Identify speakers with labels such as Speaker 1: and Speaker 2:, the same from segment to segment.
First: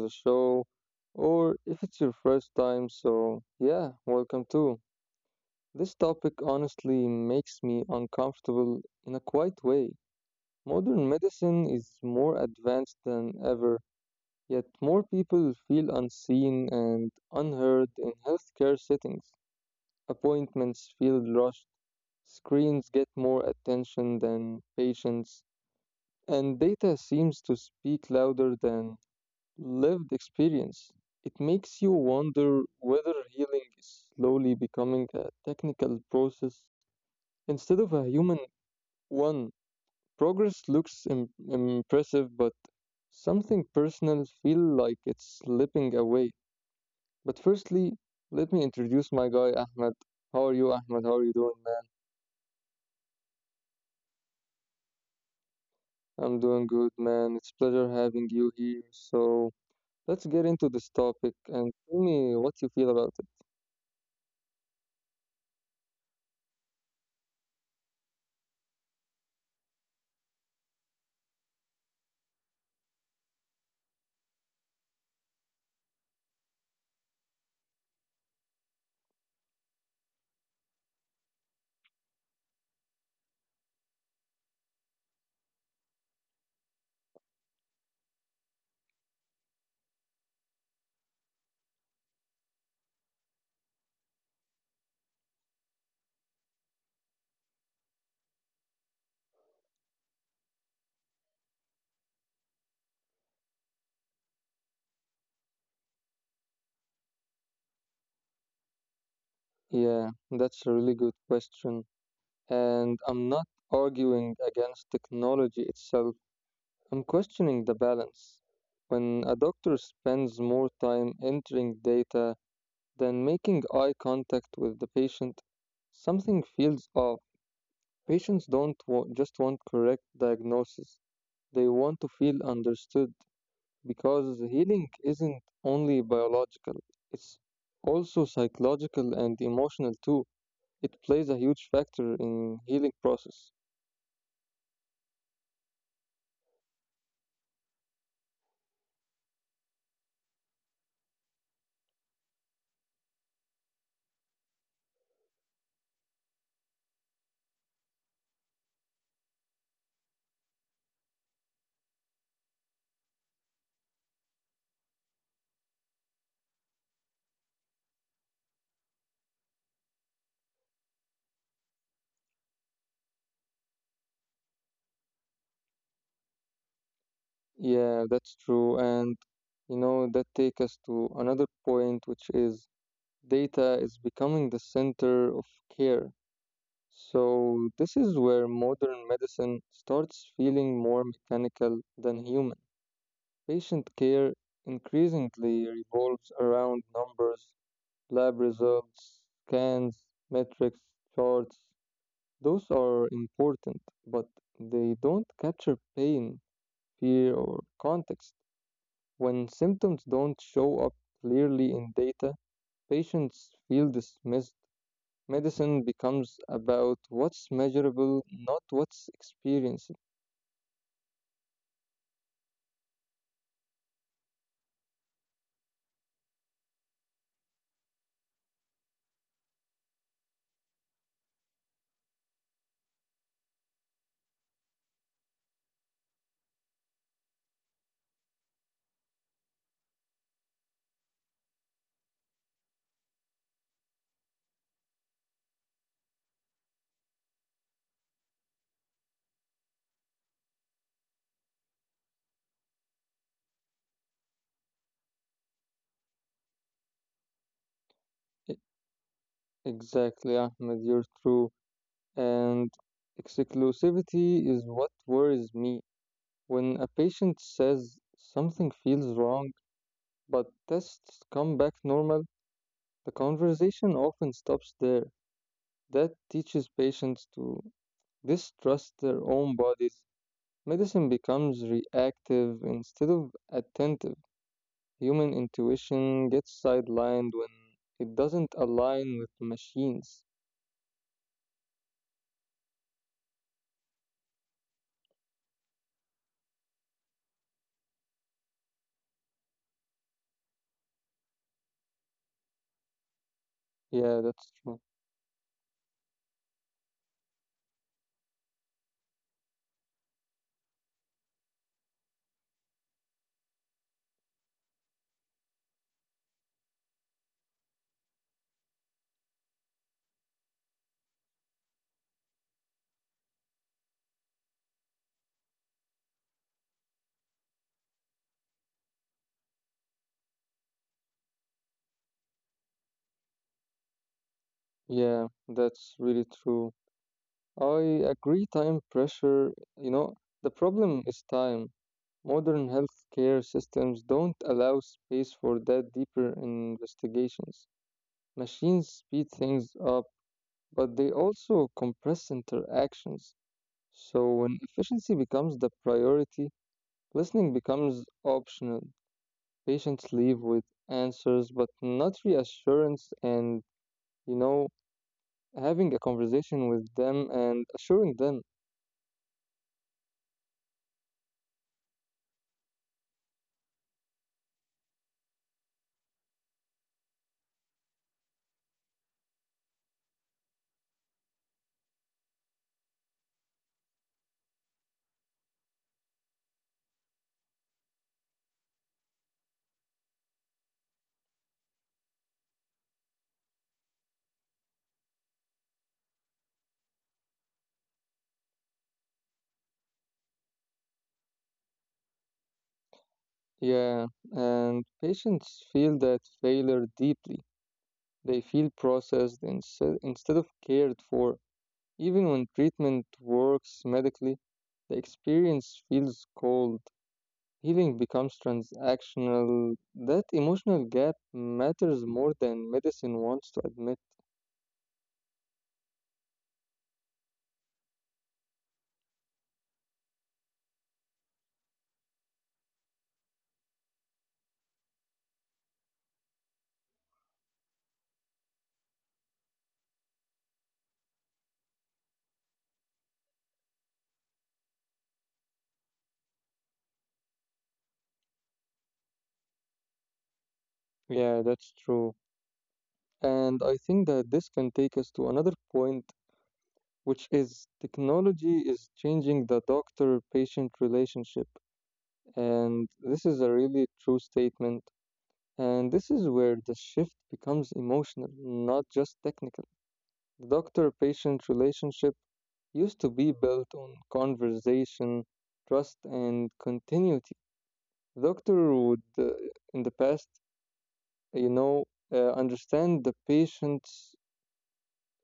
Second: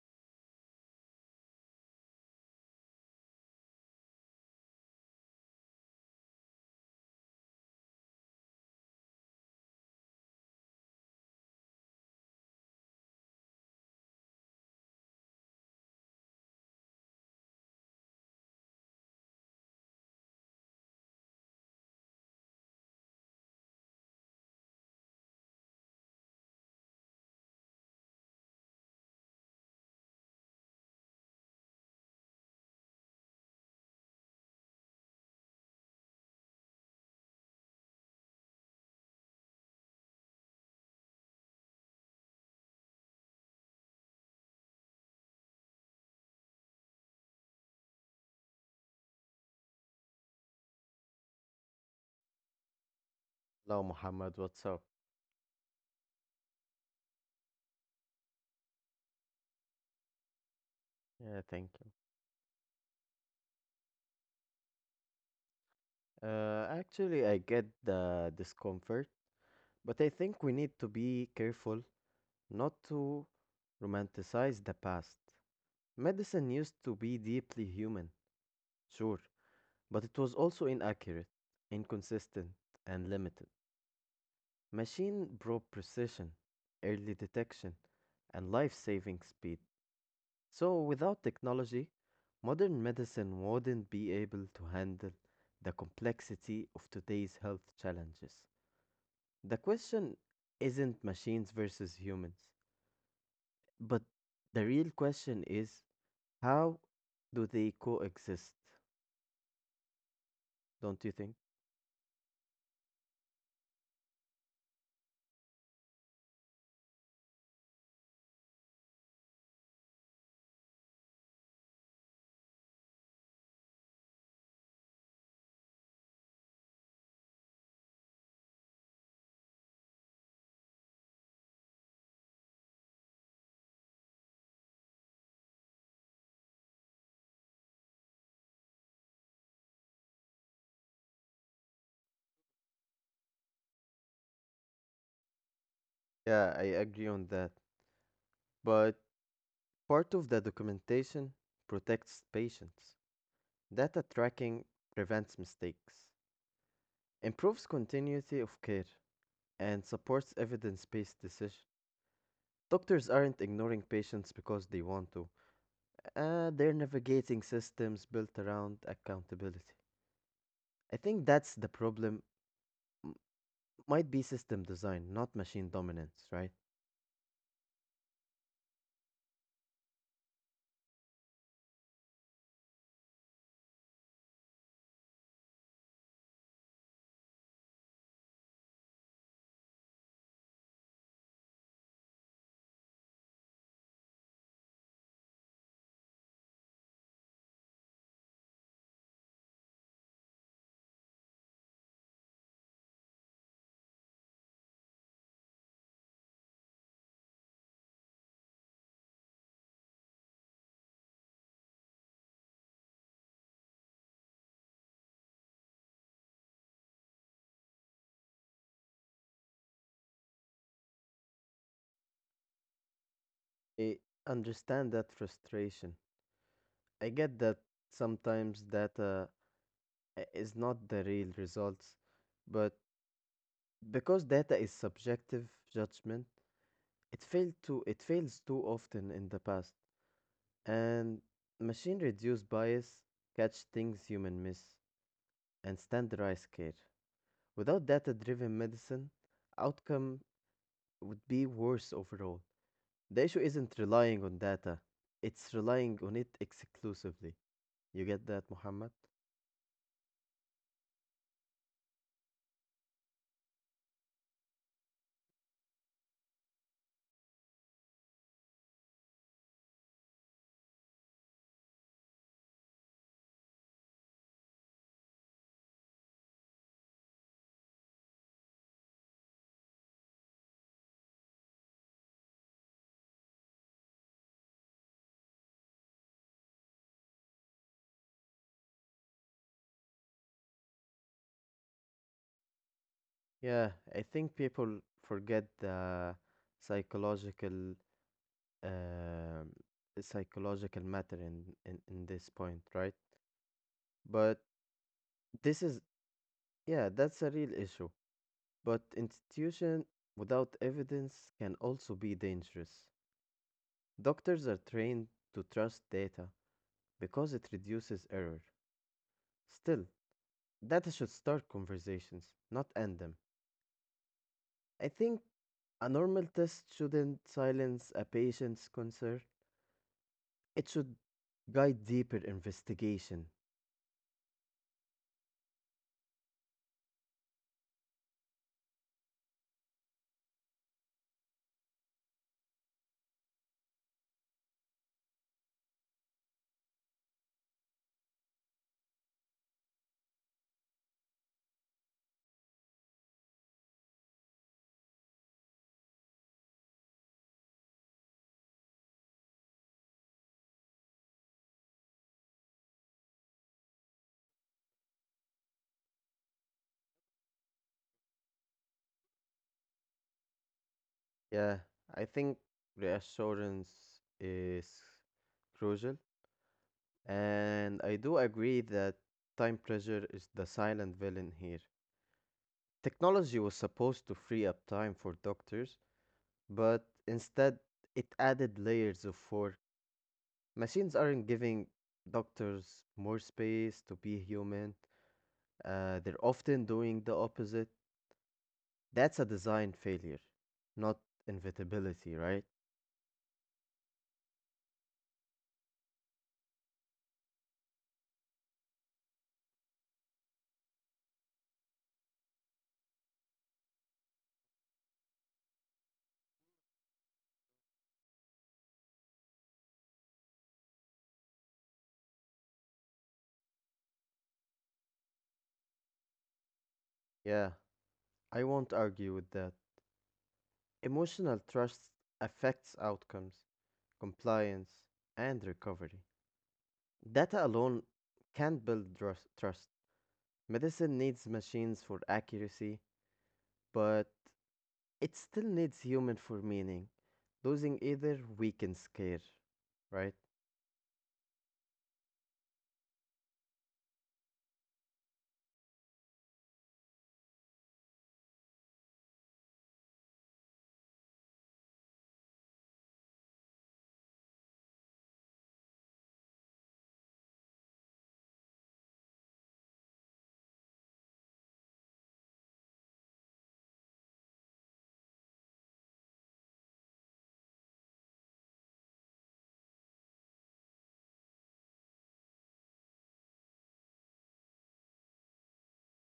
Speaker 1: the show. Or if it's your first time, so yeah, welcome too. This topic honestly makes me uncomfortable in a quiet way. Modern medicine is more advanced than ever, yet more people feel unseen and unheard in healthcare settings. Appointments feel rushed, screens get more attention than patients, and data seems to speak louder than lived experience. It makes you wonder whether healing is slowly becoming a technical process instead of a human one. Progress looks impressive, but something personal feel like it's slipping away. But firstly, let me introduce my guy Ahmed. How are you, Ahmed? How are you doing, man?
Speaker 2: Hello, Muhammad. What's up?
Speaker 1: I'm doing good, man. It's pleasure having you here. So let's get into
Speaker 2: Yeah,
Speaker 1: this
Speaker 2: thank you.
Speaker 1: topic and tell me what you feel about it.
Speaker 2: Actually, I get the discomfort, but I think we need to be careful not to romanticize the past. Medicine used to be deeply human, sure, but it was also inaccurate, inconsistent, and limited. Machine brought precision, early detection, and life saving speed. So, without technology, modern medicine wouldn't be able to handle the complexity of today's health challenges. The question isn't machines versus humans, but the real question is how do they coexist?
Speaker 1: Yeah,
Speaker 2: Don't you
Speaker 1: that's a
Speaker 2: think?
Speaker 1: really good question. And I'm not arguing against technology itself, I'm questioning the balance. When a doctor spends more time entering data than making eye contact with the patient, something feels off. Patients don't wa- just want correct diagnosis, they want to feel understood because healing isn't only biological, it's also psychological and emotional too. It plays a huge factor in healing process.
Speaker 2: Yeah, I agree on that. But part of the documentation protects patients. Data tracking prevents mistakes, improves continuity of care, and supports evidence based decisions. Doctors aren't ignoring patients because they want to. They're navigating systems built around accountability. I think that's the problem. M- might be system design, not machine dominance, right?
Speaker 1: Yeah, that's true. And you know, that takes us to another point, which is data is becoming the center of care. So, this is where modern medicine starts feeling more mechanical than human. Patient care increasingly revolves around numbers, lab results, scans, metrics, charts. Those are important, but they don't capture pain, fear, or context. When symptoms don't show up clearly in data, patients feel dismissed. Medicine becomes about what's measurable, not what's experienced.
Speaker 2: I understand that frustration. I get that sometimes data is not the real results, but because data is subjective judgment, it failed to it fails too often in the past, and machine reduce bias catch things human miss, and standardized care. Without data driven medicine, outcome would be worse overall. The issue isn't relying on data, it's relying on it exclusively. You get that, Muhammad?
Speaker 1: E- Exactly, Ahmed, you're true. And exclusivity is what worries me. When a patient says something feels wrong, but tests come back normal, the conversation often stops there. That teaches patients to distrust their own bodies. Medicine becomes reactive instead of attentive. Human intuition gets sidelined when it doesn't align with machines.
Speaker 2: Yeah, I think people forget the psychological um psychological matter in this point, right? But
Speaker 1: Yeah, that's true.
Speaker 2: this is yeah, that's a real issue. But institution without evidence can also be dangerous. Doctors are trained to trust data because it reduces error. Still, data should start conversations, not end them. I think a normal test shouldn't silence a patient's concern, it should guide deeper investigation.
Speaker 1: Yeah, that's really true. I agree, time pressure, you know, the problem is time. Modern healthcare systems don't allow space for that deeper investigations. Machines speed things up, but they also compress interactions. So when efficiency becomes the priority, listening becomes optional. Patients leave with answers but not reassurance, and you know, having a conversation with them and assuring them.
Speaker 2: Yeah, I think reassurance is crucial, and I do agree that time pressure is the silent villain here. Technology was supposed to free up time for doctors, but instead it added layers of four. Machines aren't giving doctors more space to be human, they're often doing the opposite. That's a design failure, not inevitability, right?
Speaker 1: Yeah, and patients feel that failure deeply. They feel processed instead of cared for. Even when treatment works medically, the experience feels cold. Healing becomes transactional. That emotional gap matters more than medicine wants to admit.
Speaker 2: Yeah, I won't argue with that. Emotional trust affects outcomes, compliance, and recovery. Data alone can't build trust. Medicine needs machines for accuracy, but it still needs human for meaning. Losing either weakens care, right?
Speaker 1: Yeah, that's true. And I think that this can take us to another point, which is technology is changing the doctor patient relationship. And this is a really true statement. And this is where the shift becomes emotional, not just technical. The doctor patient relationship used to be built on conversation, trust, and continuity. Doctor would, in the past, you know, understand the patient's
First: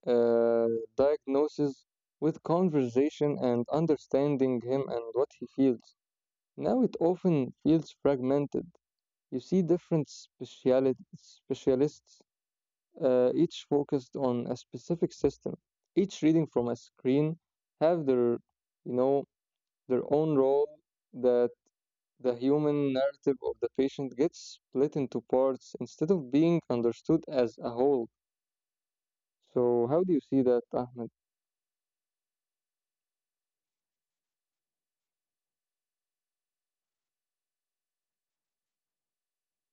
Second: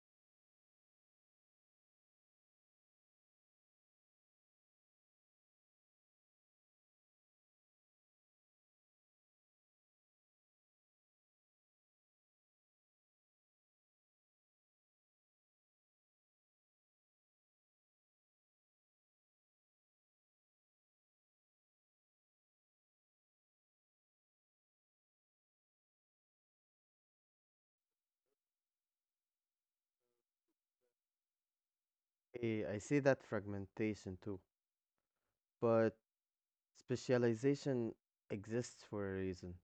Speaker 1: uh, diagnosis with conversation and understanding him and what he feels. Now it often feels fragmented. You see different specialists, each focused on a specific system, each reading from a screen, have their, you know, their own role, the The human narrative of the patient gets split into parts instead of being understood as a whole. So, how do you see that, Ahmed?
Speaker 2: I see that fragmentation too, but specialization exists for a reason.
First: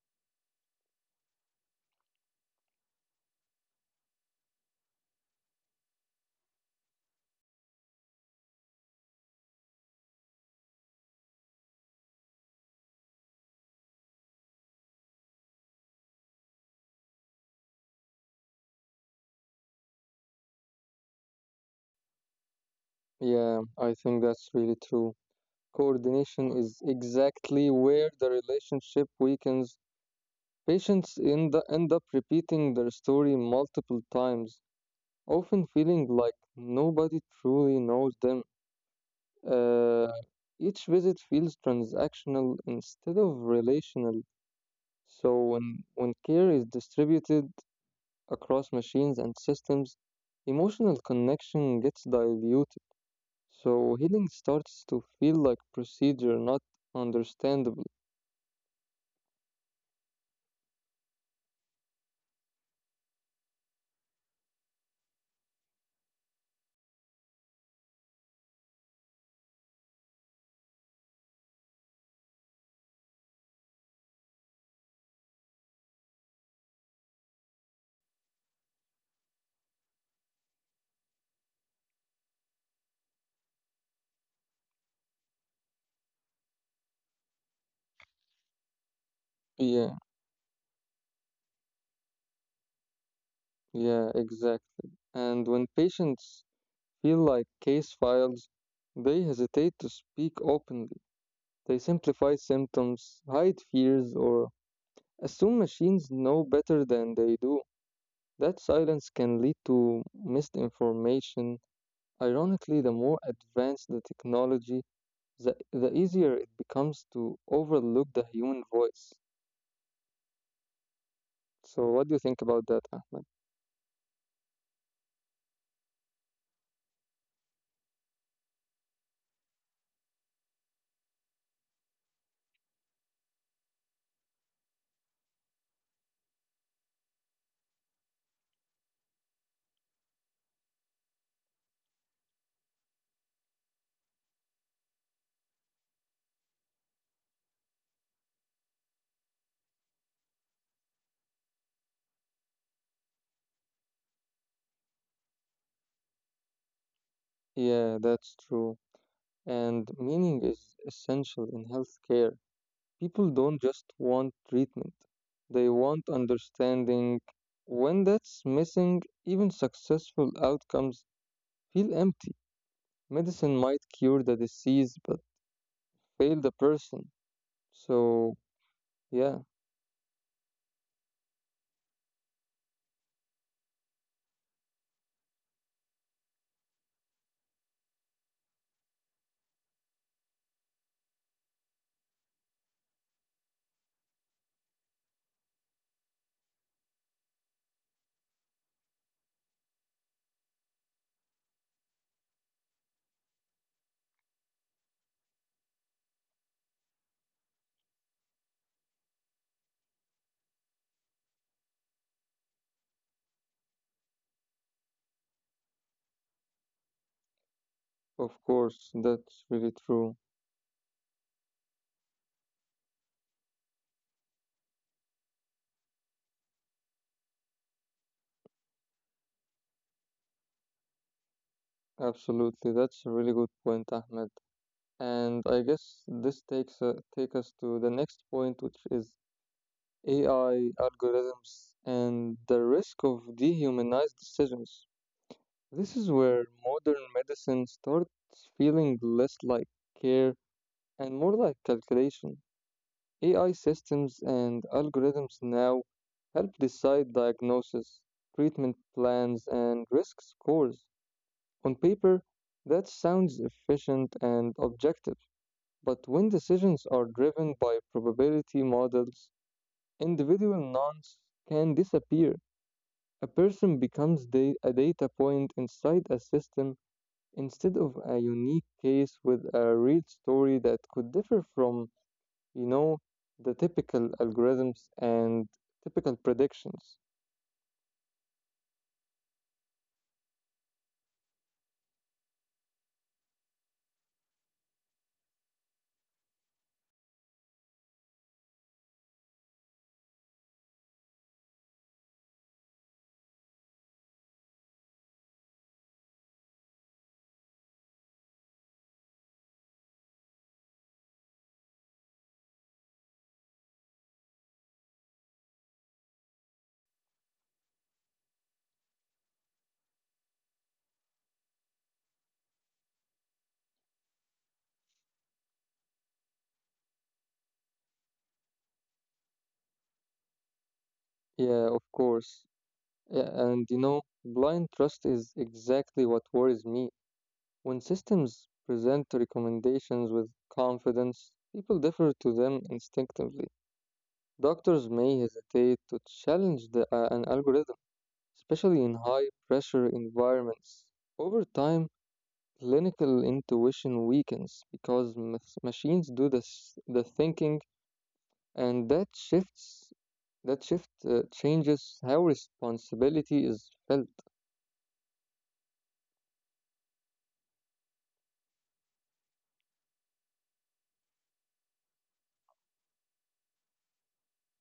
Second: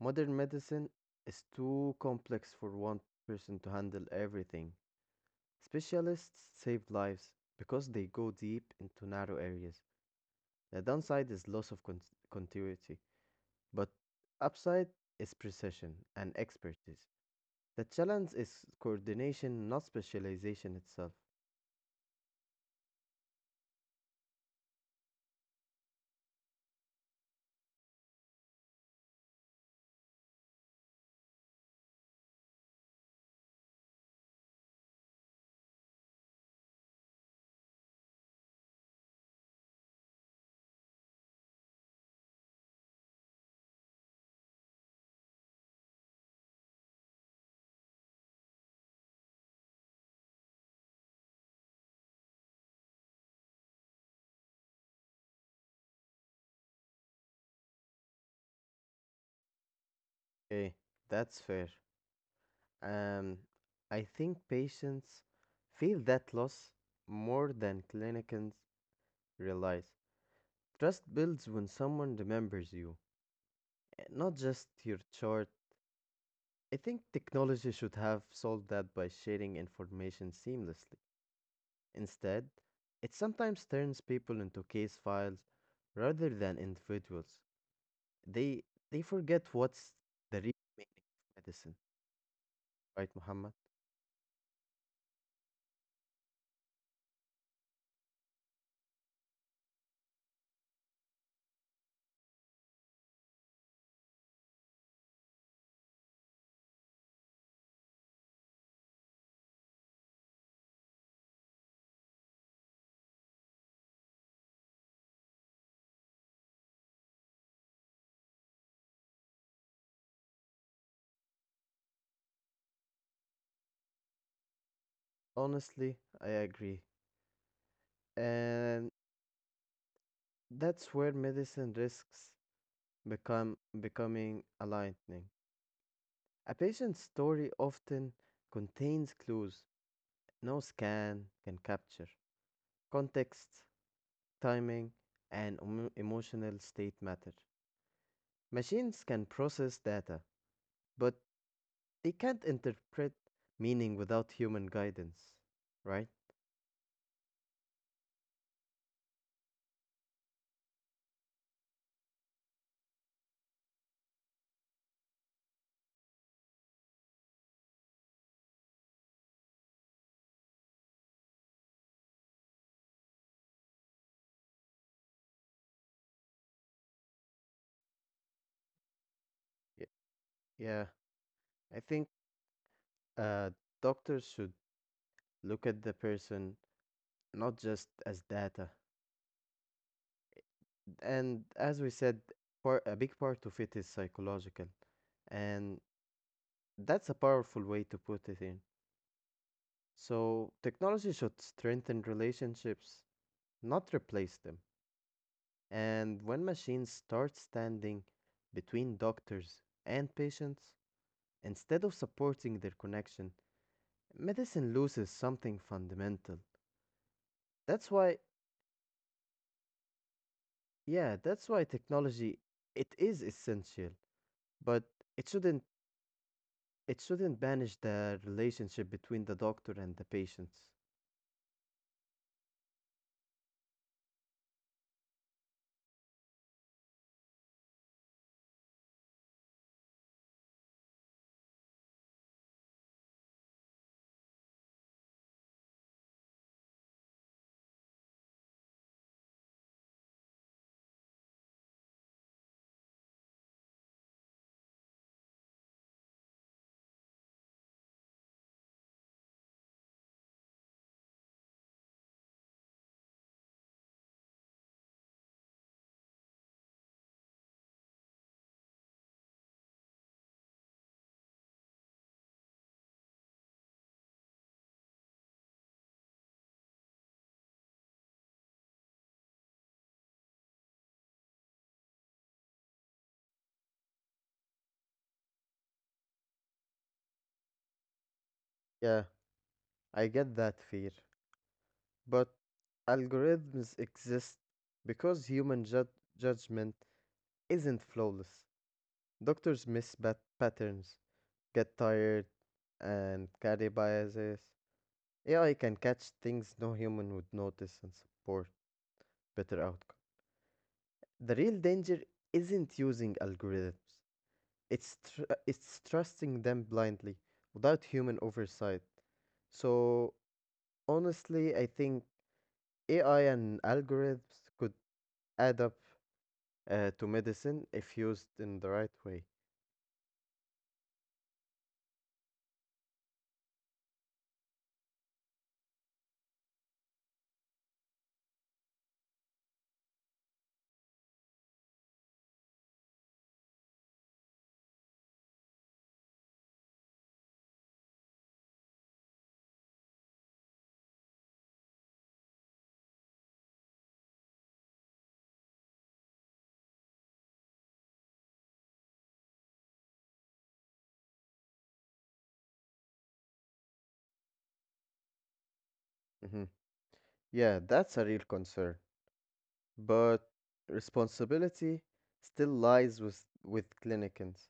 Speaker 2: Modern medicine is too complex for one person to handle everything. Specialists save lives because they go deep into narrow areas. The downside is loss of continuity, but upside is precision and expertise. The challenge is coordination, not specialization itself.
Speaker 1: Yeah, I think that's really true. Coordination is exactly where the relationship weakens. Patients end up repeating their story multiple times, often feeling like nobody truly knows them. Uh, each visit feels transactional instead of relational. So when care is distributed across machines and systems, emotional connection gets diluted. So healing starts to feel like procedure, not understandable.
Speaker 2: Eh, that's fair. Um, I think patients feel that loss more than clinicians realize. Trust builds when someone remembers you, not just your chart. I think technology should have solved that by sharing information seamlessly. Instead, it sometimes turns people into case files rather than individuals. They they forget
Speaker 1: Yeah,
Speaker 2: what's the real meaning of medicine, right, Muhammad?
Speaker 1: yeah, exactly. And when patients feel like case files, they hesitate to speak openly. They simplify symptoms, hide fears, or assume machines know better than they do. That silence can lead to misinformation. Ironically, the more advanced the technology, the easier it becomes to overlook the human voice. So, what do you think about that, Ahmed?
Speaker 2: Honestly, I agree. And that's where medicine risks become becoming alarming. A patient's story often contains clues no scan can capture. Context, timing, and emotional state matter. Machines can process data, but they can't interpret meaning without human guidance, right?
Speaker 1: Yeah, that's true. And meaning is essential in healthcare. People don't just want treatment, they want understanding. When that's missing, even successful outcomes feel empty. Medicine might cure the disease but fail the person. So, yeah,
Speaker 2: Y- Yeah, I think uh, doctors should look at the person not just as data. And as we said, par a big part of it is psychological, and that's a powerful way to put it in. So, technology should strengthen relationships, not replace them. And when machines start standing between doctors and patients, instead of supporting their connection, medicine loses something fundamental. That's why,
Speaker 1: of course, that's really true.
Speaker 2: yeah, that's why technology it is essential, but it shouldn't it shouldn't banish the relationship between the doctor and the patient.
Speaker 1: Absolutely, that's a really good point, Ahmed. And I guess this take us to the next point, which is AI algorithms and the risk of dehumanized decisions. This is where modern medicine starts feeling less like care and more like calculation. AI systems and algorithms now help decide diagnosis, treatment plans, and risk scores. On paper, that sounds efficient and objective. But when decisions are driven by probability models, individual nouns can disappear. A person becomes a data point inside a system instead of a unique case with a real story that could differ from, you know, the typical algorithms and typical predictions.
Speaker 2: Yeah, I get that fear. But algorithms exist because human judgment isn't flawless. Doctors miss bad patterns, get tired, and carry biases. AI can catch things no human would notice and support better outcome. The real danger isn't using algorithms. It's trusting them blindly without human oversight. So honestly, I think AI and algorithms could add up to medicine if used in the right way.
Speaker 1: Yeah, of course. Yeah, and you know, blind trust is exactly what worries me. When systems present recommendations with confidence, people defer to them instinctively. Doctors may hesitate to challenge an algorithm, especially in high pressure environments. Over time, clinical intuition weakens because machines do the thinking, and that shift changes how responsibility is felt.
Speaker 2: hmm Yeah, that's a real concern. But responsibility still lies with clinicians.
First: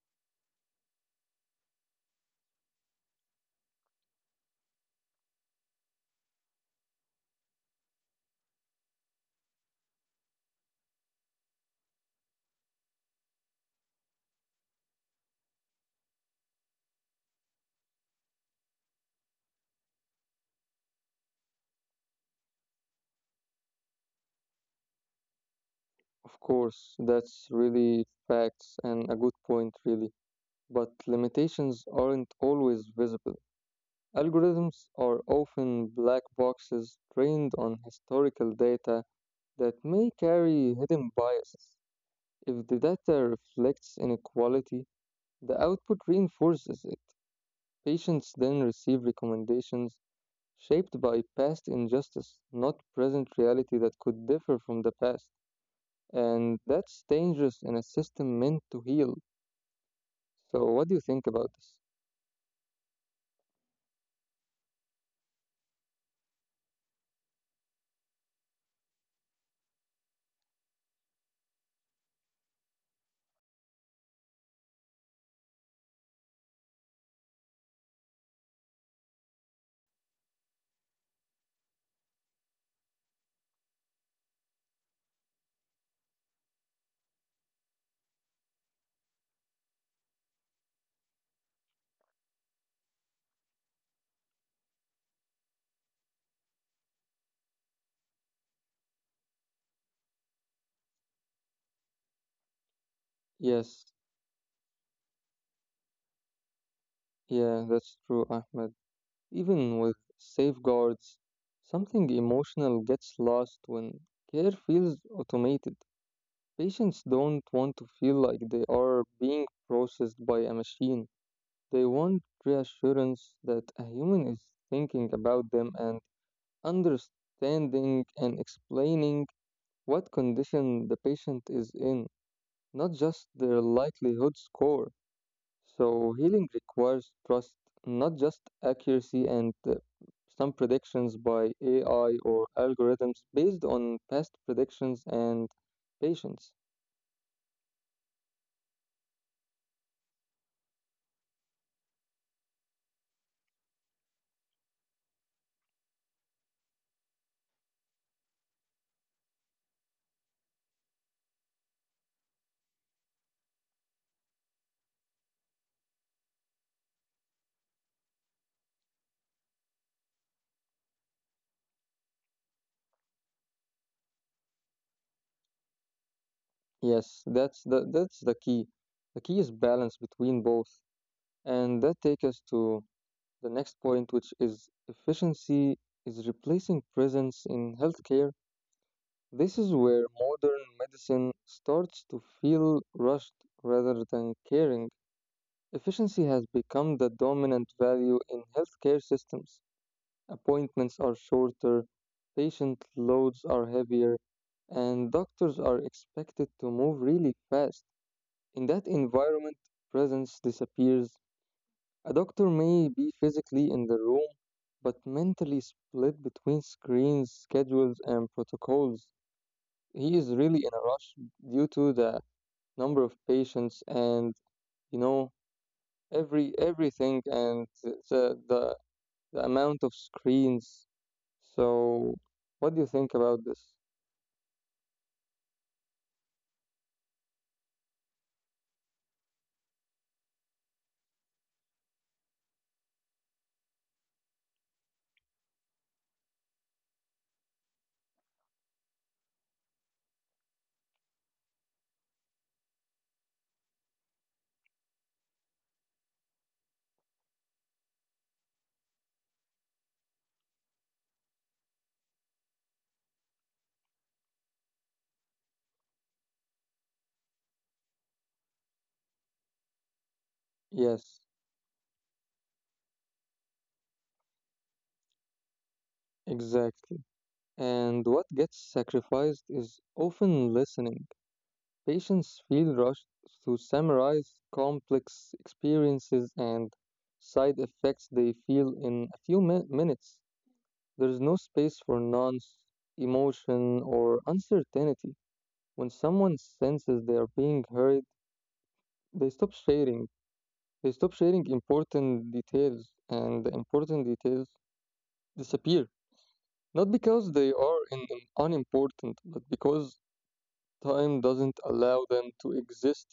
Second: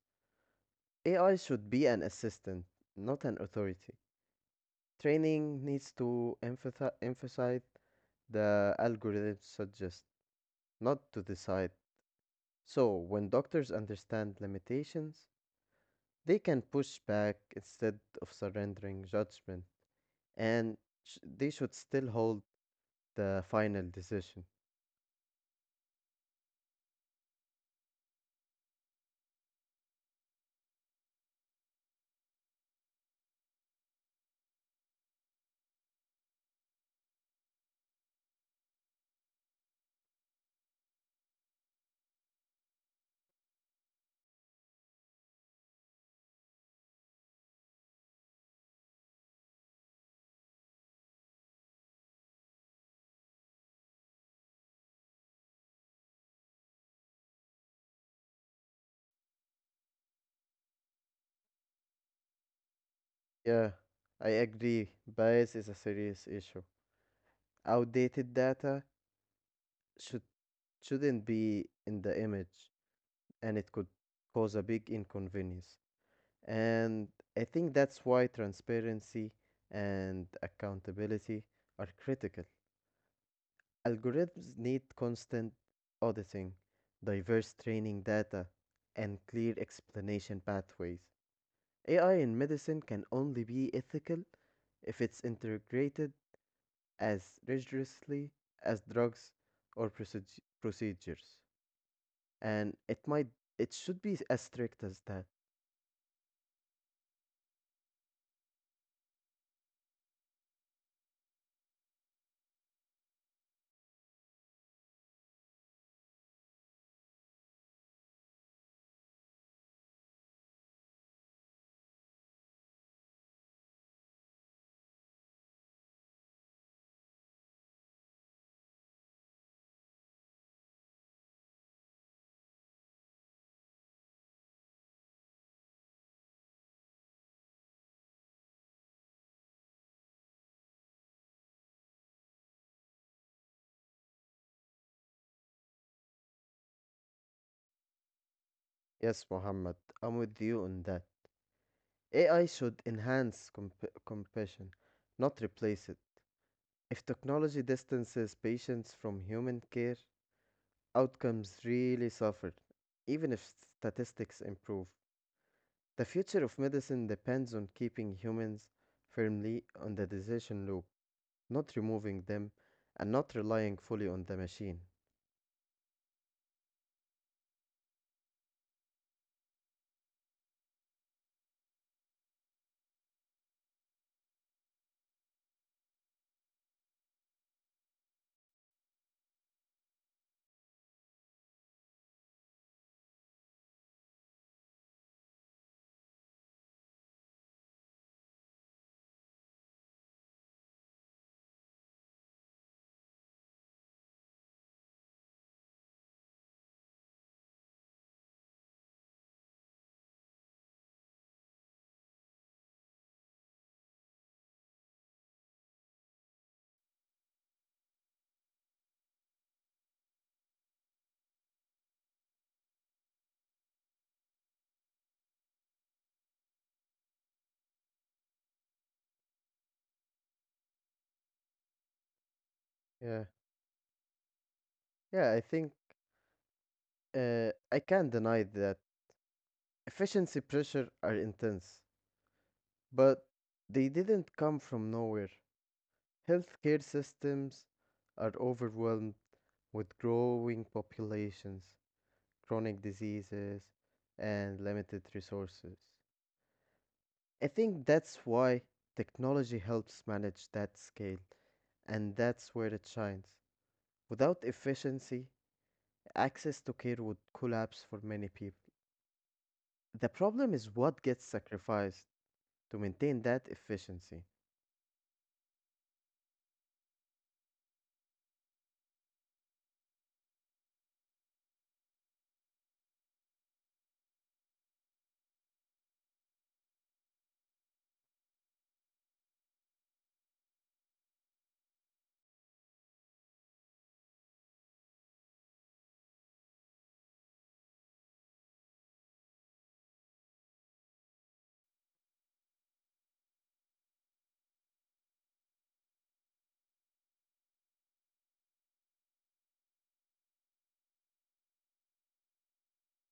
Speaker 2: AI should be an assistant, not an authority. Training needs to emphasize the algorithm suggest not to decide. So, when doctors understand limitations, they can push back instead of surrendering judgment, and they should still hold the final decision.
Speaker 1: Of course, that's really facts and a good point, really. But limitations aren't always visible. Algorithms are often black boxes trained on historical data that may carry hidden biases. If the data reflects inequality, the output reinforces it. Patients then receive recommendations shaped by past injustice, not present reality that could differ from the past. And that's dangerous in a system meant to heal. So, what do you think about this?
Speaker 2: Yeah, I agree. Bias is a serious issue. Outdated data should shouldn't be in the image, and it could cause a big inconvenience. And I think that's why transparency and accountability are critical. Algorithms need constant auditing, diverse training data, and clear explanation pathways. AI in medicine can only be ethical if it's integrated as rigorously as drugs or procedures. And it
Speaker 1: Yes,
Speaker 2: should be as strict as that.
Speaker 1: yeah, that's true, Ahmed. Even with safeguards, something emotional gets lost when care feels automated. Patients don't want to feel like they are being processed by a machine. They want reassurance that a human is thinking about them and understanding and explaining what condition the patient is in, not just their likelihood score. So healing requires trust, not just accuracy, and some predictions by AI or algorithms based on past predictions and patience.
Speaker 2: Yes, Muhammad, I'm with you on that. AI should enhance compassion, not replace it. If technology distances patients from human care, outcomes really suffer, even if statistics improve. The future of medicine depends on keeping humans firmly on the decision loop, not removing them, and not relying fully on the machine.
Speaker 1: Yes, that's the key. The key is balance between both. And that takes us to the next point, which is efficiency is replacing presence in healthcare. This is where modern medicine starts to feel rushed rather than caring. Efficiency has become the dominant value in healthcare systems. Appointments are shorter, patient loads are heavier, and doctors are expected to move really fast. In that environment, presence disappears. A doctor may be physically in the room, but mentally split between screens, schedules, and protocols. He is really in a rush due to the number of patients and, you know, everything and the the the amount of screens. So, what do you
Speaker 2: Yeah,
Speaker 1: think about this?
Speaker 2: yeah, I think I can't deny that efficiency pressure are intense, but they didn't come from nowhere. Healthcare systems are overwhelmed with growing populations, chronic diseases, and limited resources. I think that's why technology helps manage that scale, and that's where it shines. Without efficiency, access to care would collapse for many people. The problem is what
Speaker 1: Yes,
Speaker 2: gets sacrificed to maintain that efficiency.
Speaker 1: exactly. And what gets sacrificed is often listening. Patients feel rushed to summarize complex experiences and side effects they feel in a few minutes. There's no space for nuance, emotion, or uncertainty. When someone senses they are being heard, they stop sharing they stop sharing important details, and the important details disappear. Not because they are in unimportant, but because time doesn't allow them to exist,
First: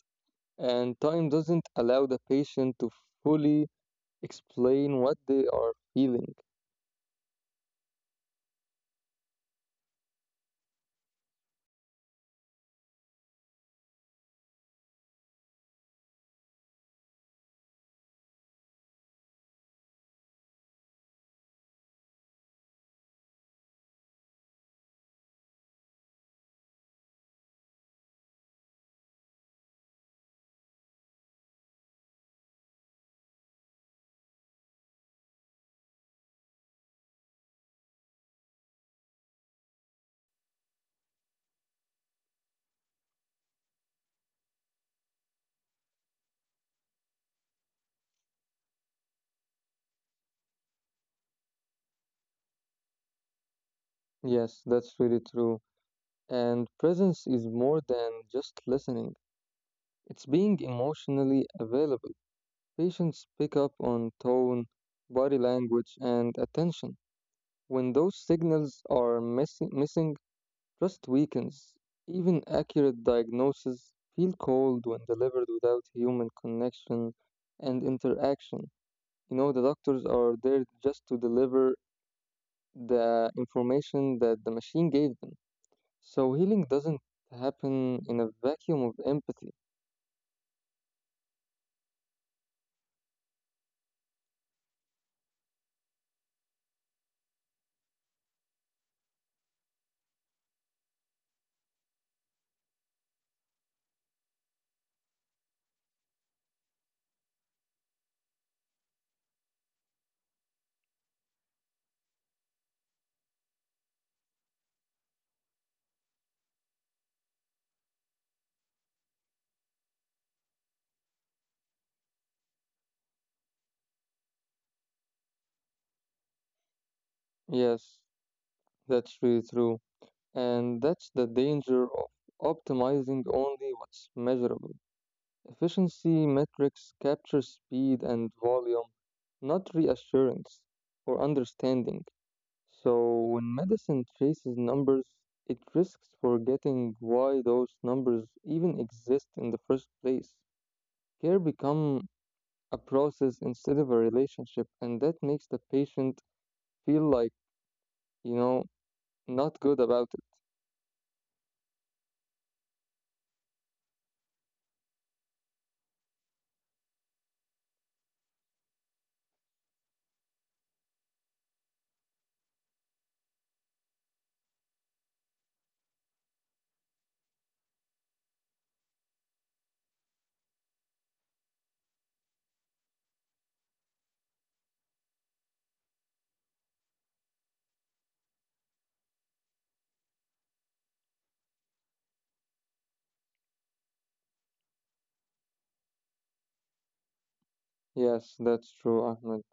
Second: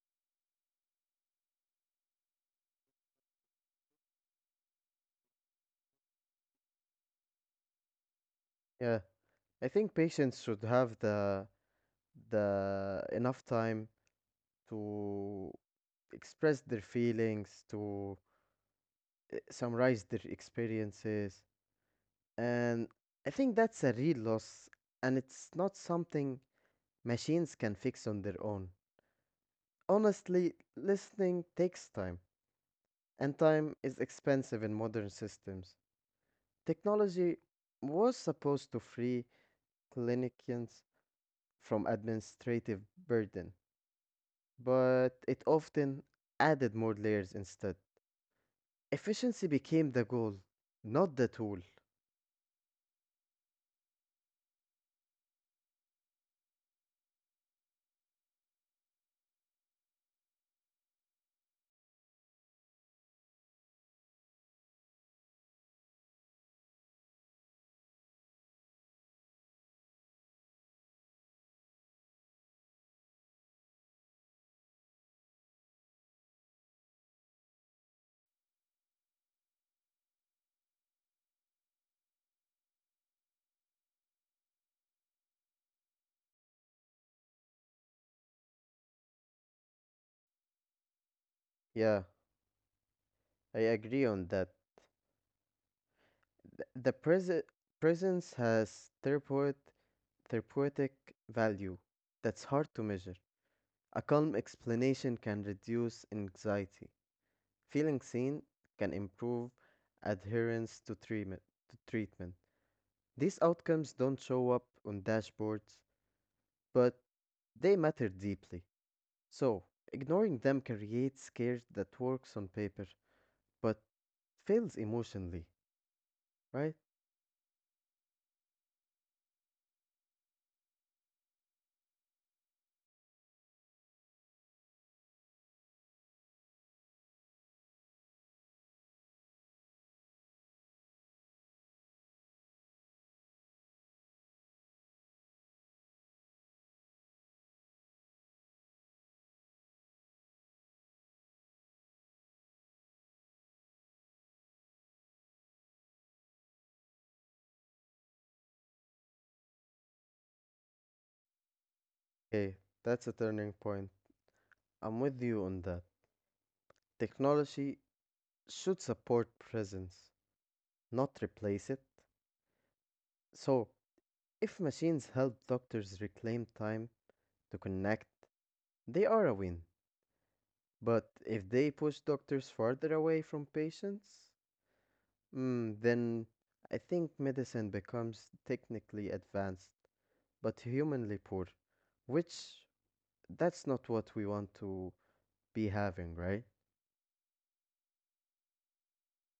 Speaker 1: and time doesn't allow the patient to fully explain what they are feeling.
Speaker 2: Yeah, I think patients should have the enough time to express their feelings, to summarize their experiences. And I think that's a real loss, and it's not something machines can fix on their own. Honestly, listening takes time, and time is expensive in modern systems. Technology was supposed to free clinicians from administrative burden, but it often added more layers instead. Efficiency became the goal, not the tool.
Speaker 1: Yes, that's really true. And presence is more than just listening, it's being emotionally available. Patients pick up on tone, body language, and attention. When those signals are missing, trust weakens. Even accurate diagnoses feel cold when delivered without human connection and interaction. You know, the doctors are there just to deliver the information that the machine gave them. So healing doesn't happen in a vacuum of empathy.
Speaker 2: Yeah, I agree on that. Th- The present presence has throughput therapeutic value that's hard to measure. A calm explanation can reduce anxiety. Feeling seen can improve adherence to treatment. To treatment. These outcomes don't show up on dashboards, but they matter deeply. So, ignoring them creates scare that works on paper but fails emotionally, right?
Speaker 1: Yes, that's really true. And that's the danger of optimizing only what's measurable. Efficiency metrics capture speed and volume, not reassurance or understanding. So when medicine chases numbers, it risks forgetting why those numbers even exist in the first place. Care become a process instead of a relationship, and that makes the patient feel like, you know, not good about it.
Speaker 2: Okay, that's a turning point. I'm with you on that. Technology should support presence, not replace it. So, if machines help doctors reclaim time to connect, they are a win. But if they push doctors farther away from patients, then I think medicine becomes technically advanced, but humanly poor, which that's not what we want to be having, right?
Speaker 1: Yes, that's true, Ahmed.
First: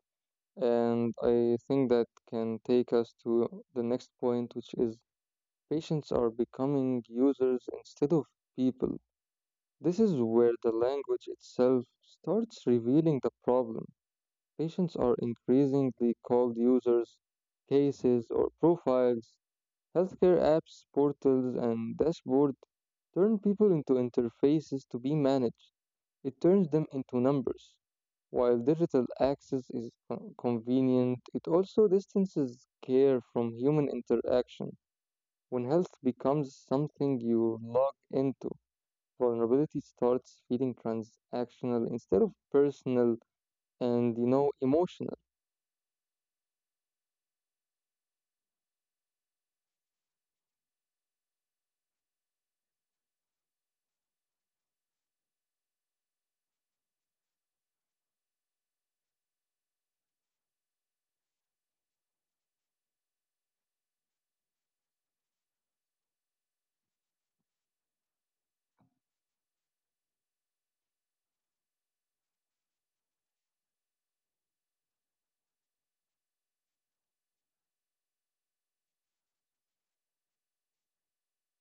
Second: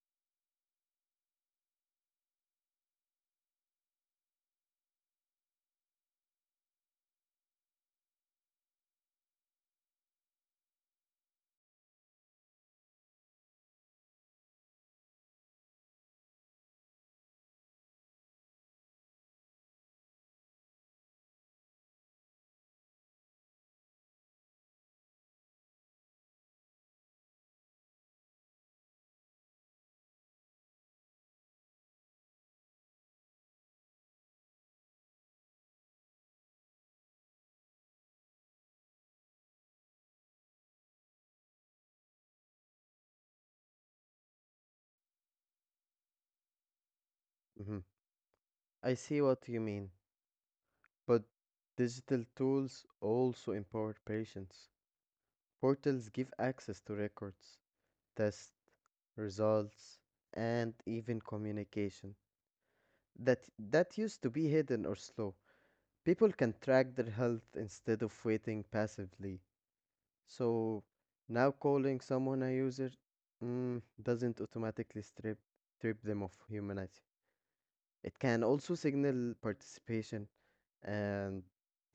Speaker 1: And I think that can take us to the next point, which is patients are becoming users instead of people. This is where the language itself starts revealing the problem. Patients are increasingly called users, cases, or profiles. Healthcare apps, portals, and dashboards turn people into interfaces to be managed. It turns them into numbers. While digital access is convenient, it also distances care from human interaction. When health becomes something you log into, vulnerability starts feeling transactional instead of personal, and you know, emotional.
Speaker 2: hmm I see what you mean, but digital tools also empower patients. Portals give access to records, tests, results, and even communication that used to be hidden or slow. People can track their health instead of waiting passively. So now calling someone a user doesn't automatically strip them of humanity. It can also signal participation and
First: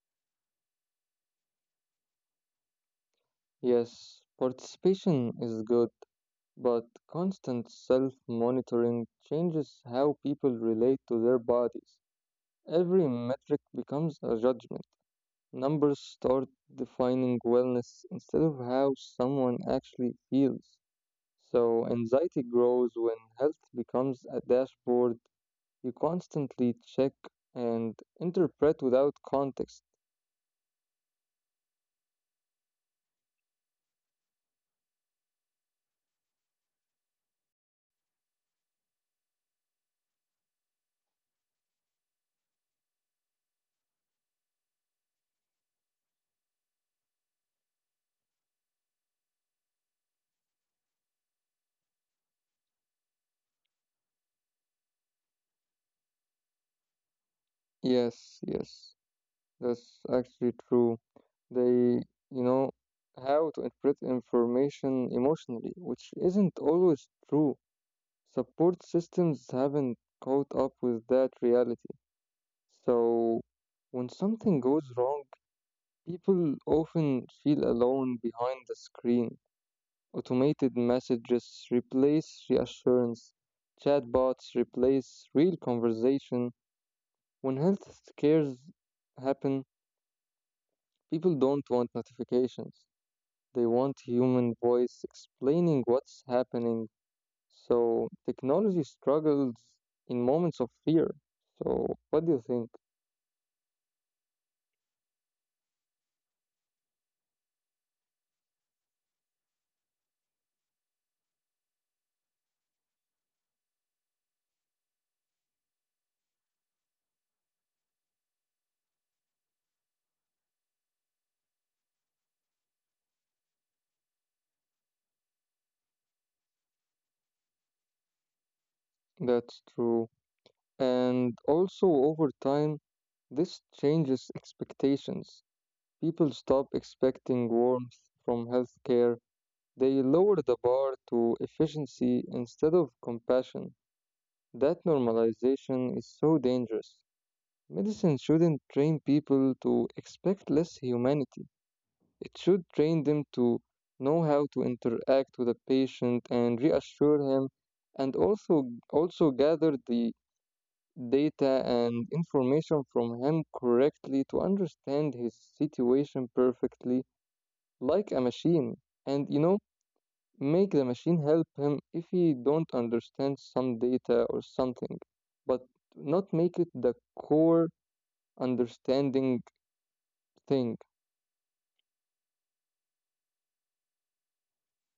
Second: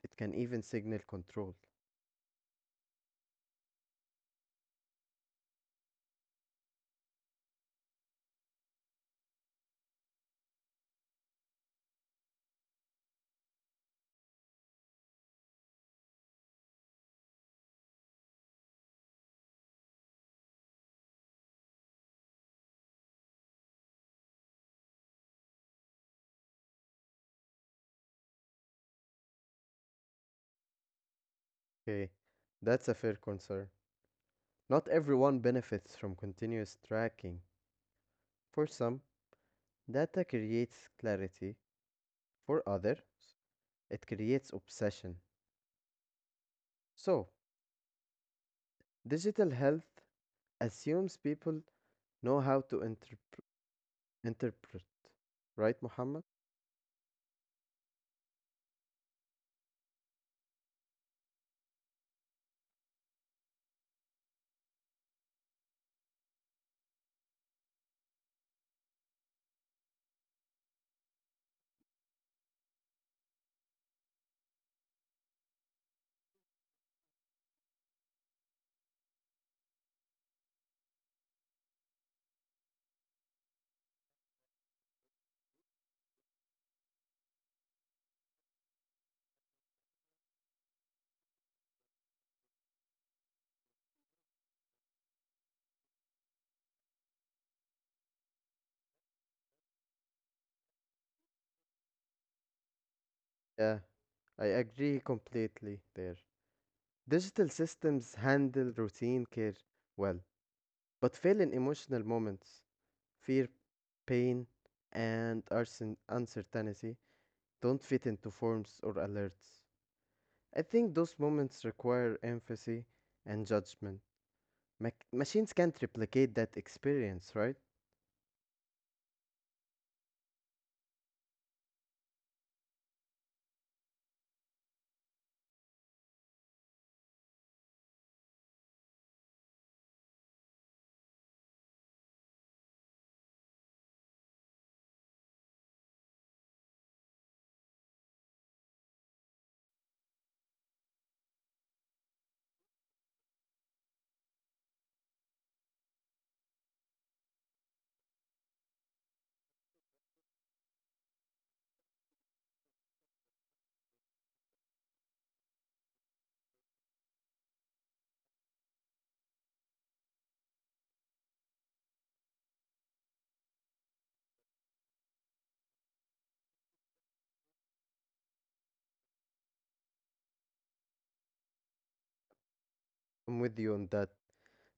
Speaker 2: it can even signal control.
Speaker 1: Yes, participation is good, but constant self monitoring changes how people relate to their bodies. Every metric becomes a judgment. Numbers start defining wellness instead of how someone actually feels. So, anxiety grows when health becomes a dashboard. You constantly check and interpret without context.
Speaker 2: Okay, that's a fair concern. Not everyone benefits from continuous tracking. For some, data creates clarity for others, it creates obsession. So, digital health assumes people know how to interpret. Right, Muhammad?
Speaker 1: Yes, that's actually true. They, you know, how to interpret information emotionally, which isn't always true. Support systems haven't caught up with that reality. So, when something goes wrong, people often feel alone behind the screen. Automated messages replace reassurance. Chatbots replace real conversation. When health scares happen, people don't want notifications. They want human voice explaining what's happening. So technology struggles in moments of fear. So what do you think?
Speaker 2: Yeah, I agree completely there. Digital systems handle routine care well, but fail in emotional moments. Fear, pain, and uncertainty don't fit into forms or alerts. I think those moments require empathy and judgment. Machines can't replicate that experience, right?
Speaker 1: That's true. And also over time, this changes expectations. People stop expecting warmth from healthcare. They lowered the bar to efficiency instead of compassion. That normalization is so dangerous. Medicine shouldn't train people to expect less humanity. It should train them to know how to interact with a patient and reassure him, and also gather the data and information from him correctly to understand his situation perfectly like a machine. And you know, make the machine help him if he don't understand some data or something, but not make it the core understanding thing.
Speaker 2: I'm with you on that.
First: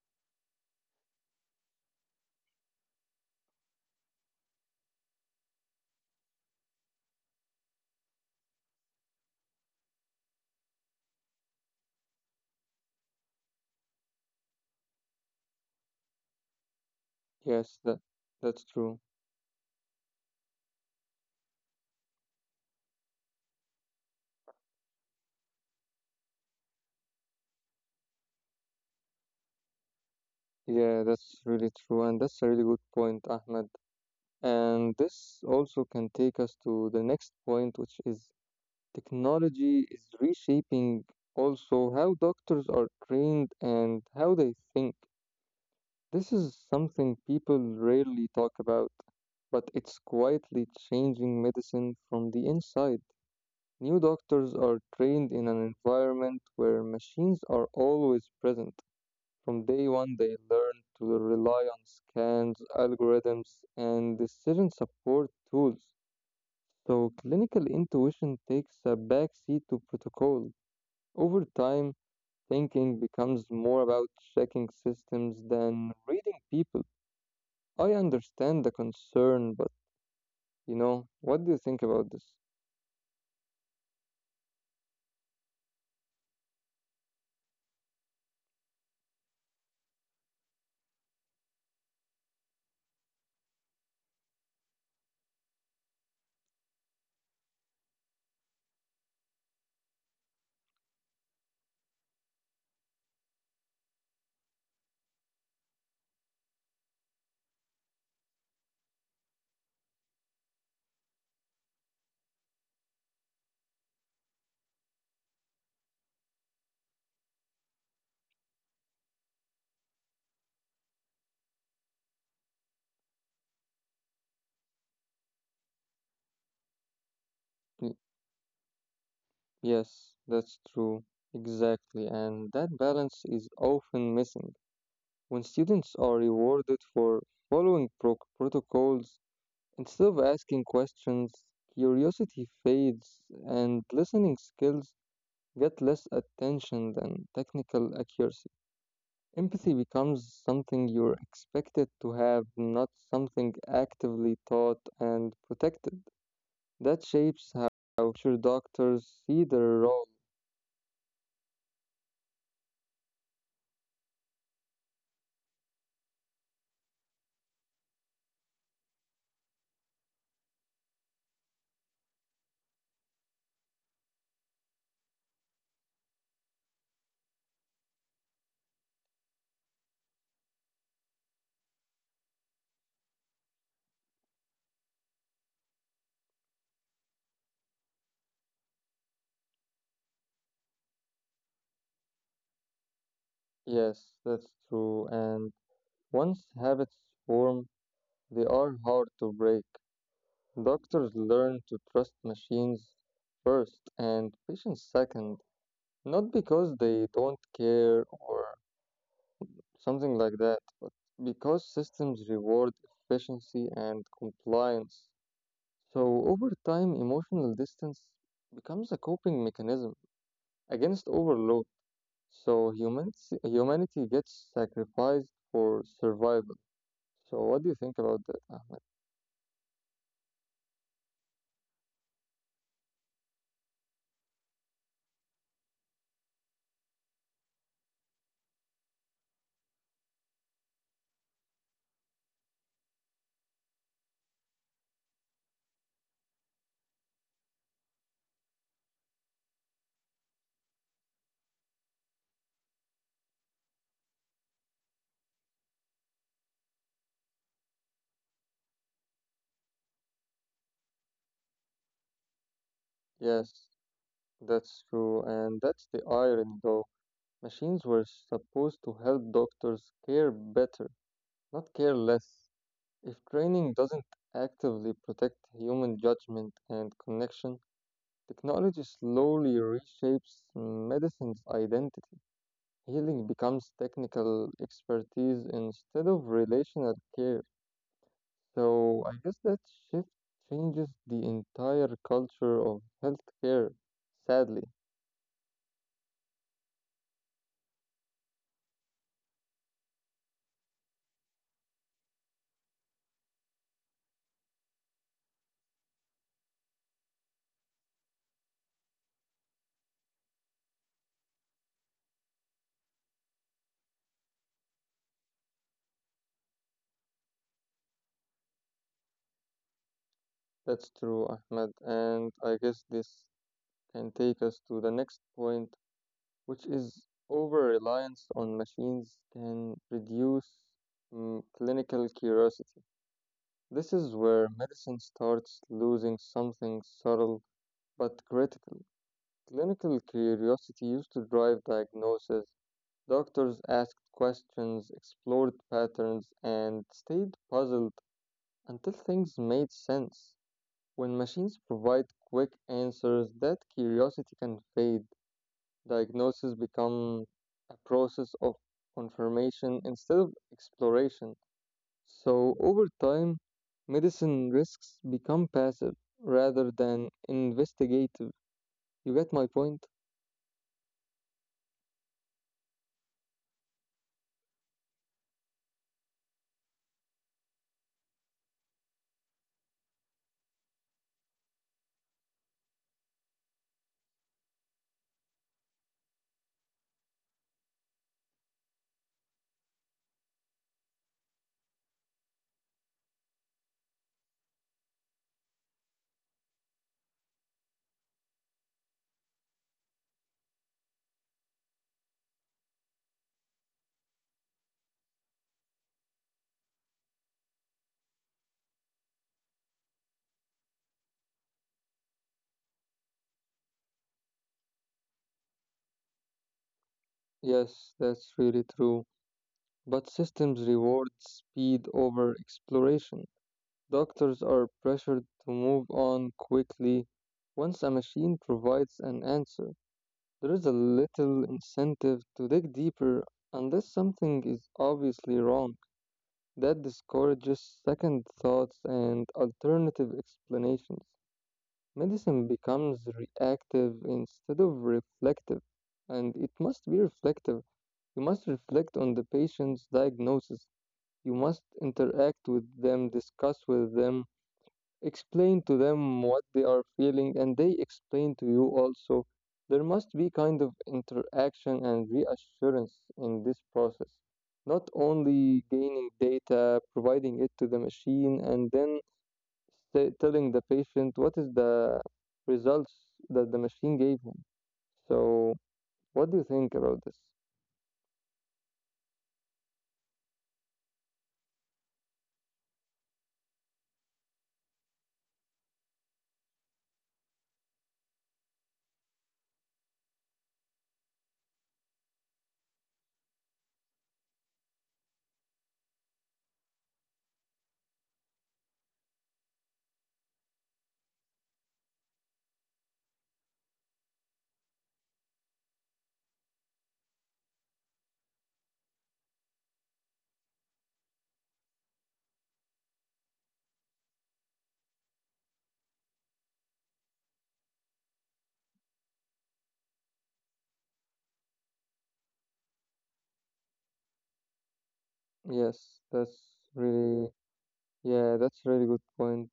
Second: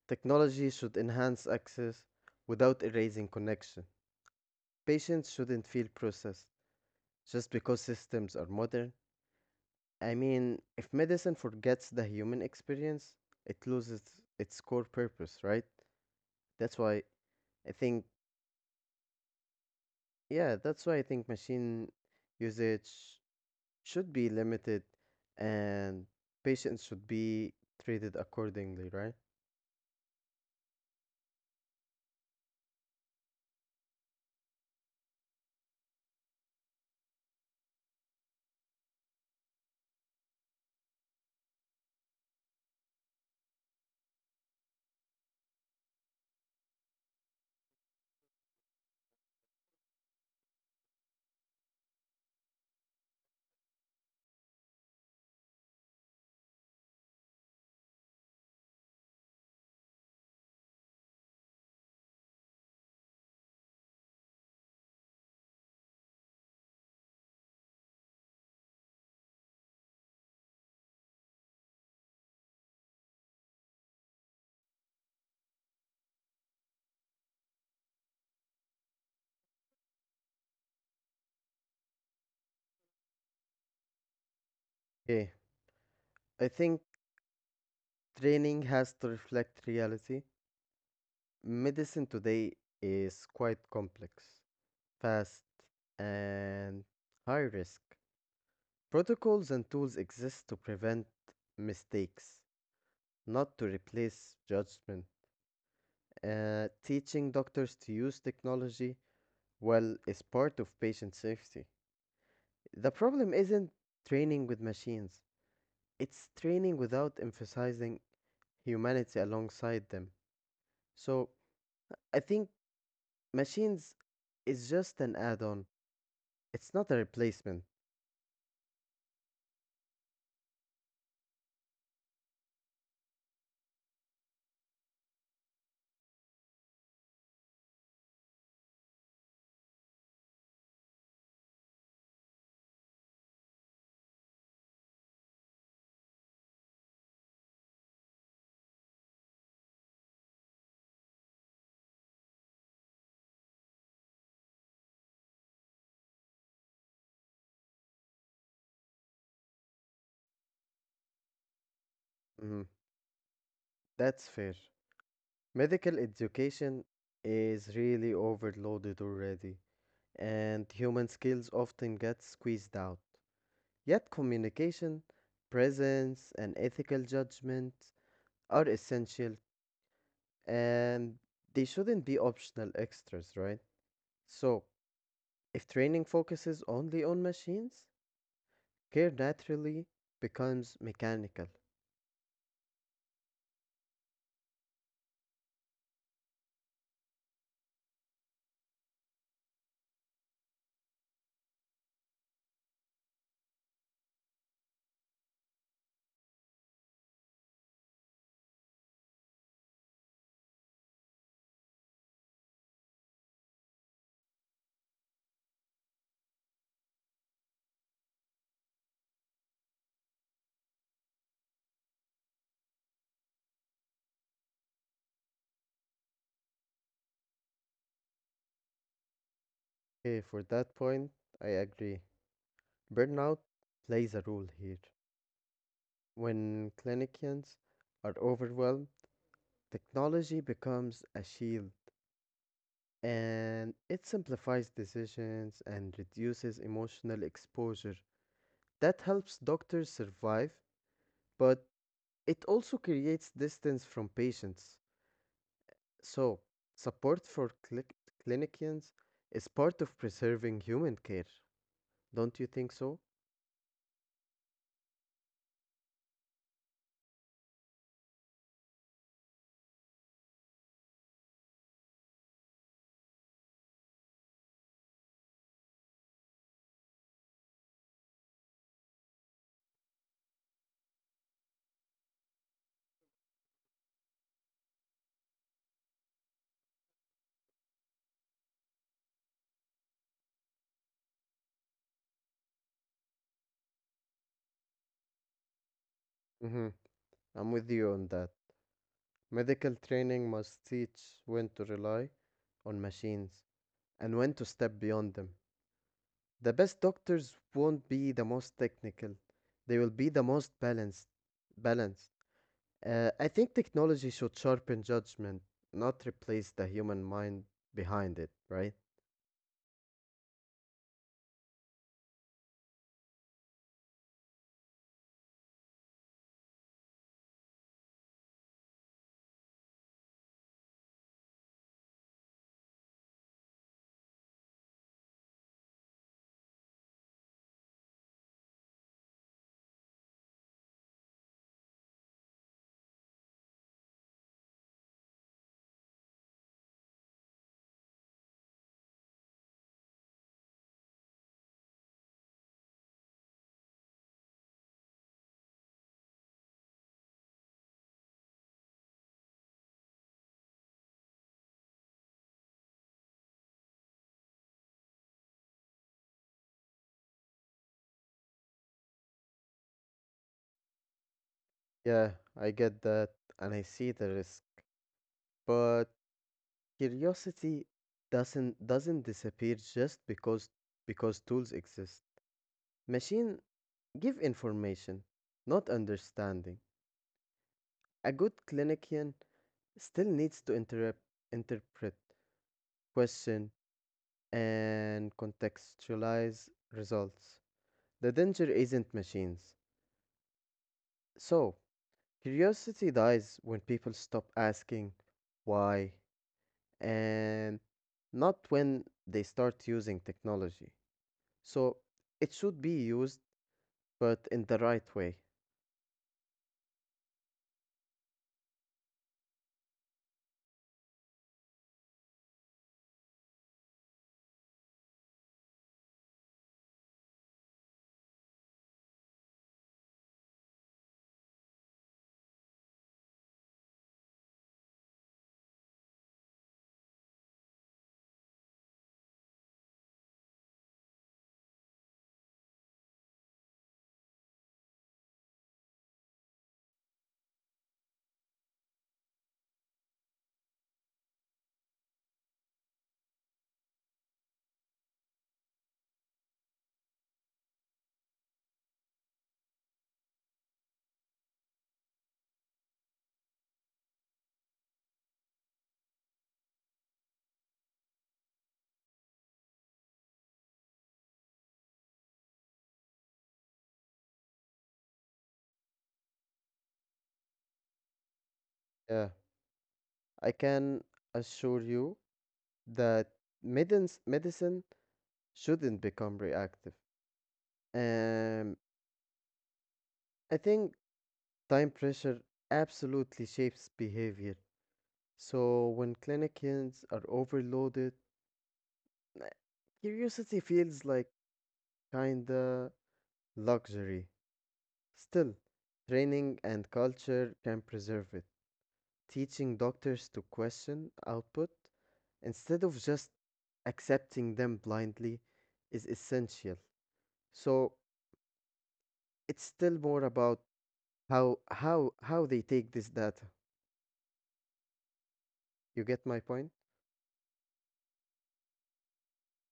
Speaker 2: Technology should enhance access without erasing connection. Patients shouldn't feel processed just because systems are modern. I mean, if medicine forgets the human experience, it loses its core purpose, right? That's why I
Speaker 1: Yes, that
Speaker 2: think,
Speaker 1: that's true.
Speaker 2: Yeah, that's why I think machine usage should be limited and patients should be treated accordingly, right?
Speaker 1: Yeah, that's really true, and that's a really good point, Ahmed. And this also can take us to the next point, which is technology is reshaping also how doctors are trained and how they think. This is something people rarely talk about, but it's quietly changing medicine from the inside. New doctors are trained in an environment where machines are always present. From day one, they learn to rely on scans, algorithms, and decision support tools. So, clinical intuition takes a backseat to protocol. Over time, thinking becomes more about checking systems than reading people. I understand the concern, but you know, what do you think about this?
Speaker 2: Okay, I think training has to reflect reality. Medicine today is quite complex, fast, and high risk. Protocols and tools exist to prevent mistakes, not to replace judgment. Teaching doctors to use technology well is part of patient safety. The problem isn't training with machines, it's training without emphasizing humanity alongside them. So I think machines is just an add-on. It's not a replacement.
Speaker 1: Y- Yes, that's true. Exactly. And that balance is often missing. When students are rewarded for following protocols, instead of asking questions, curiosity fades and listening skills get less attention than technical accuracy. Empathy becomes something you're expected to have, not something actively taught and protected. That shapes how sure doctors see their role.
Speaker 2: Mm, that's fair. Medical education is really overloaded already, and human skills often get squeezed out. Yet communication, presence, and ethical judgment are essential, and they shouldn't be optional extras, right? So, if training focuses only on machines, care naturally becomes mechanical.
Speaker 1: Yes, that's true. And once habits form, they are hard to break. Doctors learn to trust machines first and patients second, not because they don't care or something like that, but because systems reward efficiency and compliance. So over time, emotional distance becomes a coping mechanism against overload. So humanity gets sacrificed for survival. So what do you think about that, Ahmed?
Speaker 2: Okay, for that point, I agree. Burnout plays a role here. When clinicians are overwhelmed, technology becomes a shield and it simplifies decisions and reduces emotional exposure. That helps doctors survive, but it also creates distance from patients. So, support for clinicians is part of preserving human care. Don't you think so?
Speaker 1: Yes, that's true, and that's the irony, though. Machines were supposed to help doctors care better, not care less. If training doesn't actively protect human judgment and connection, technology slowly reshapes medicine's identity. Healing becomes technical expertise instead of relational care. So I guess that shift changes the entire culture of healthcare. Sadly,
Speaker 2: Mm-hmm. I'm with you on that. Medical training must teach when to rely on machines and when to step beyond them. The best doctors won't be the most technical, they will be the most balanced. Balanced. I think technology should sharpen judgment, not replace the human mind behind it, right?
Speaker 1: that's true, Ahmed. And I guess this can take us to the next point, which is over reliance on machines can reduce clinical curiosity. This is where medicine starts losing something subtle but critical. Clinical curiosity used to drive diagnosis. Doctors asked questions, explored patterns, and stayed puzzled until things made sense. When machines provide quick answers, that curiosity can fade. Diagnoses become a process of confirmation instead of exploration. So, over time, medicine risks become passive rather than investigative. You get my point?
Speaker 2: Yeah, I get that and I see the risk, but curiosity doesn't disappear just because tools exist. Machine give information, not understanding. A good clinician still needs to interrupt, interpret, question, and contextualize results. The danger isn't machines. So, curiosity dies when people stop asking why and not when they start using technology. So, it should be used, but in the right way.
Speaker 1: Yes, that's really true. But systems reward speed over exploration. Doctors are pressured to move on quickly. Once a machine provides an answer, there is a little incentive to dig deeper unless something is obviously wrong. That discourages second thoughts and alternative explanations. Medicine becomes reactive instead of reflective, and it must be reflective. You must reflect on the patient's diagnosis. You must interact with them, discuss with them, explain to them what they are feeling, and they explain to you also. There must be kind of interaction and reassurance in this process, not only gaining data, providing it to the machine, and then telling the patient what is the results that the machine gave him. So, what do you think about this?
Speaker 2: Yeah, I can assure you that medins medicine shouldn't become reactive. Um, I think time pressure absolutely shapes behavior. So when clinicians are overloaded, uh, curiosity feels like kinda luxury. Still, training and culture can preserve it. Teaching doctors to question output instead of just accepting them blindly is essential. So it's still more about how they take this data? You get
Speaker 1: Yes,
Speaker 2: my point?
Speaker 1: really, yeah, that's really good point.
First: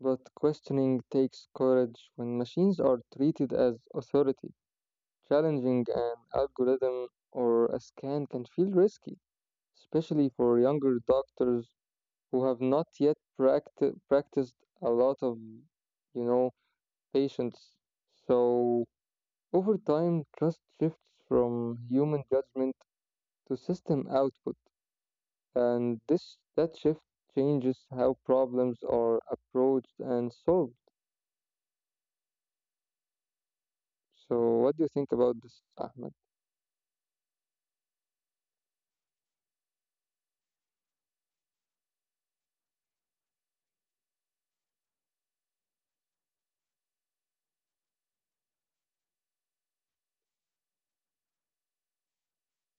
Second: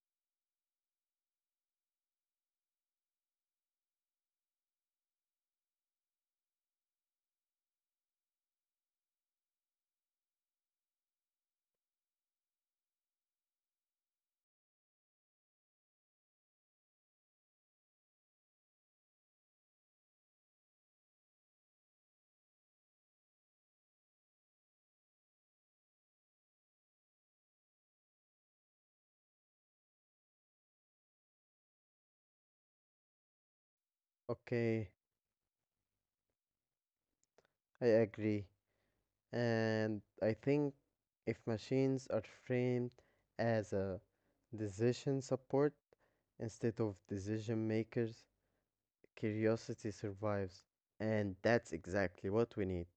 Speaker 1: But questioning takes courage when machines are treated as authority. Challenging an algorithm or a scan can feel risky, especially for younger doctors who have not yet practiced a lot of, you know, patients. So over time, trust shifts from human judgment to system output, and this that shift changes how problems are approached and solved. So,
Speaker 2: Okay,
Speaker 1: what do you think about this, Ahmed?
Speaker 2: I agree. And I think if machines are framed as a decision support instead of decision makers, curiosity survives. And that's exactly what we need.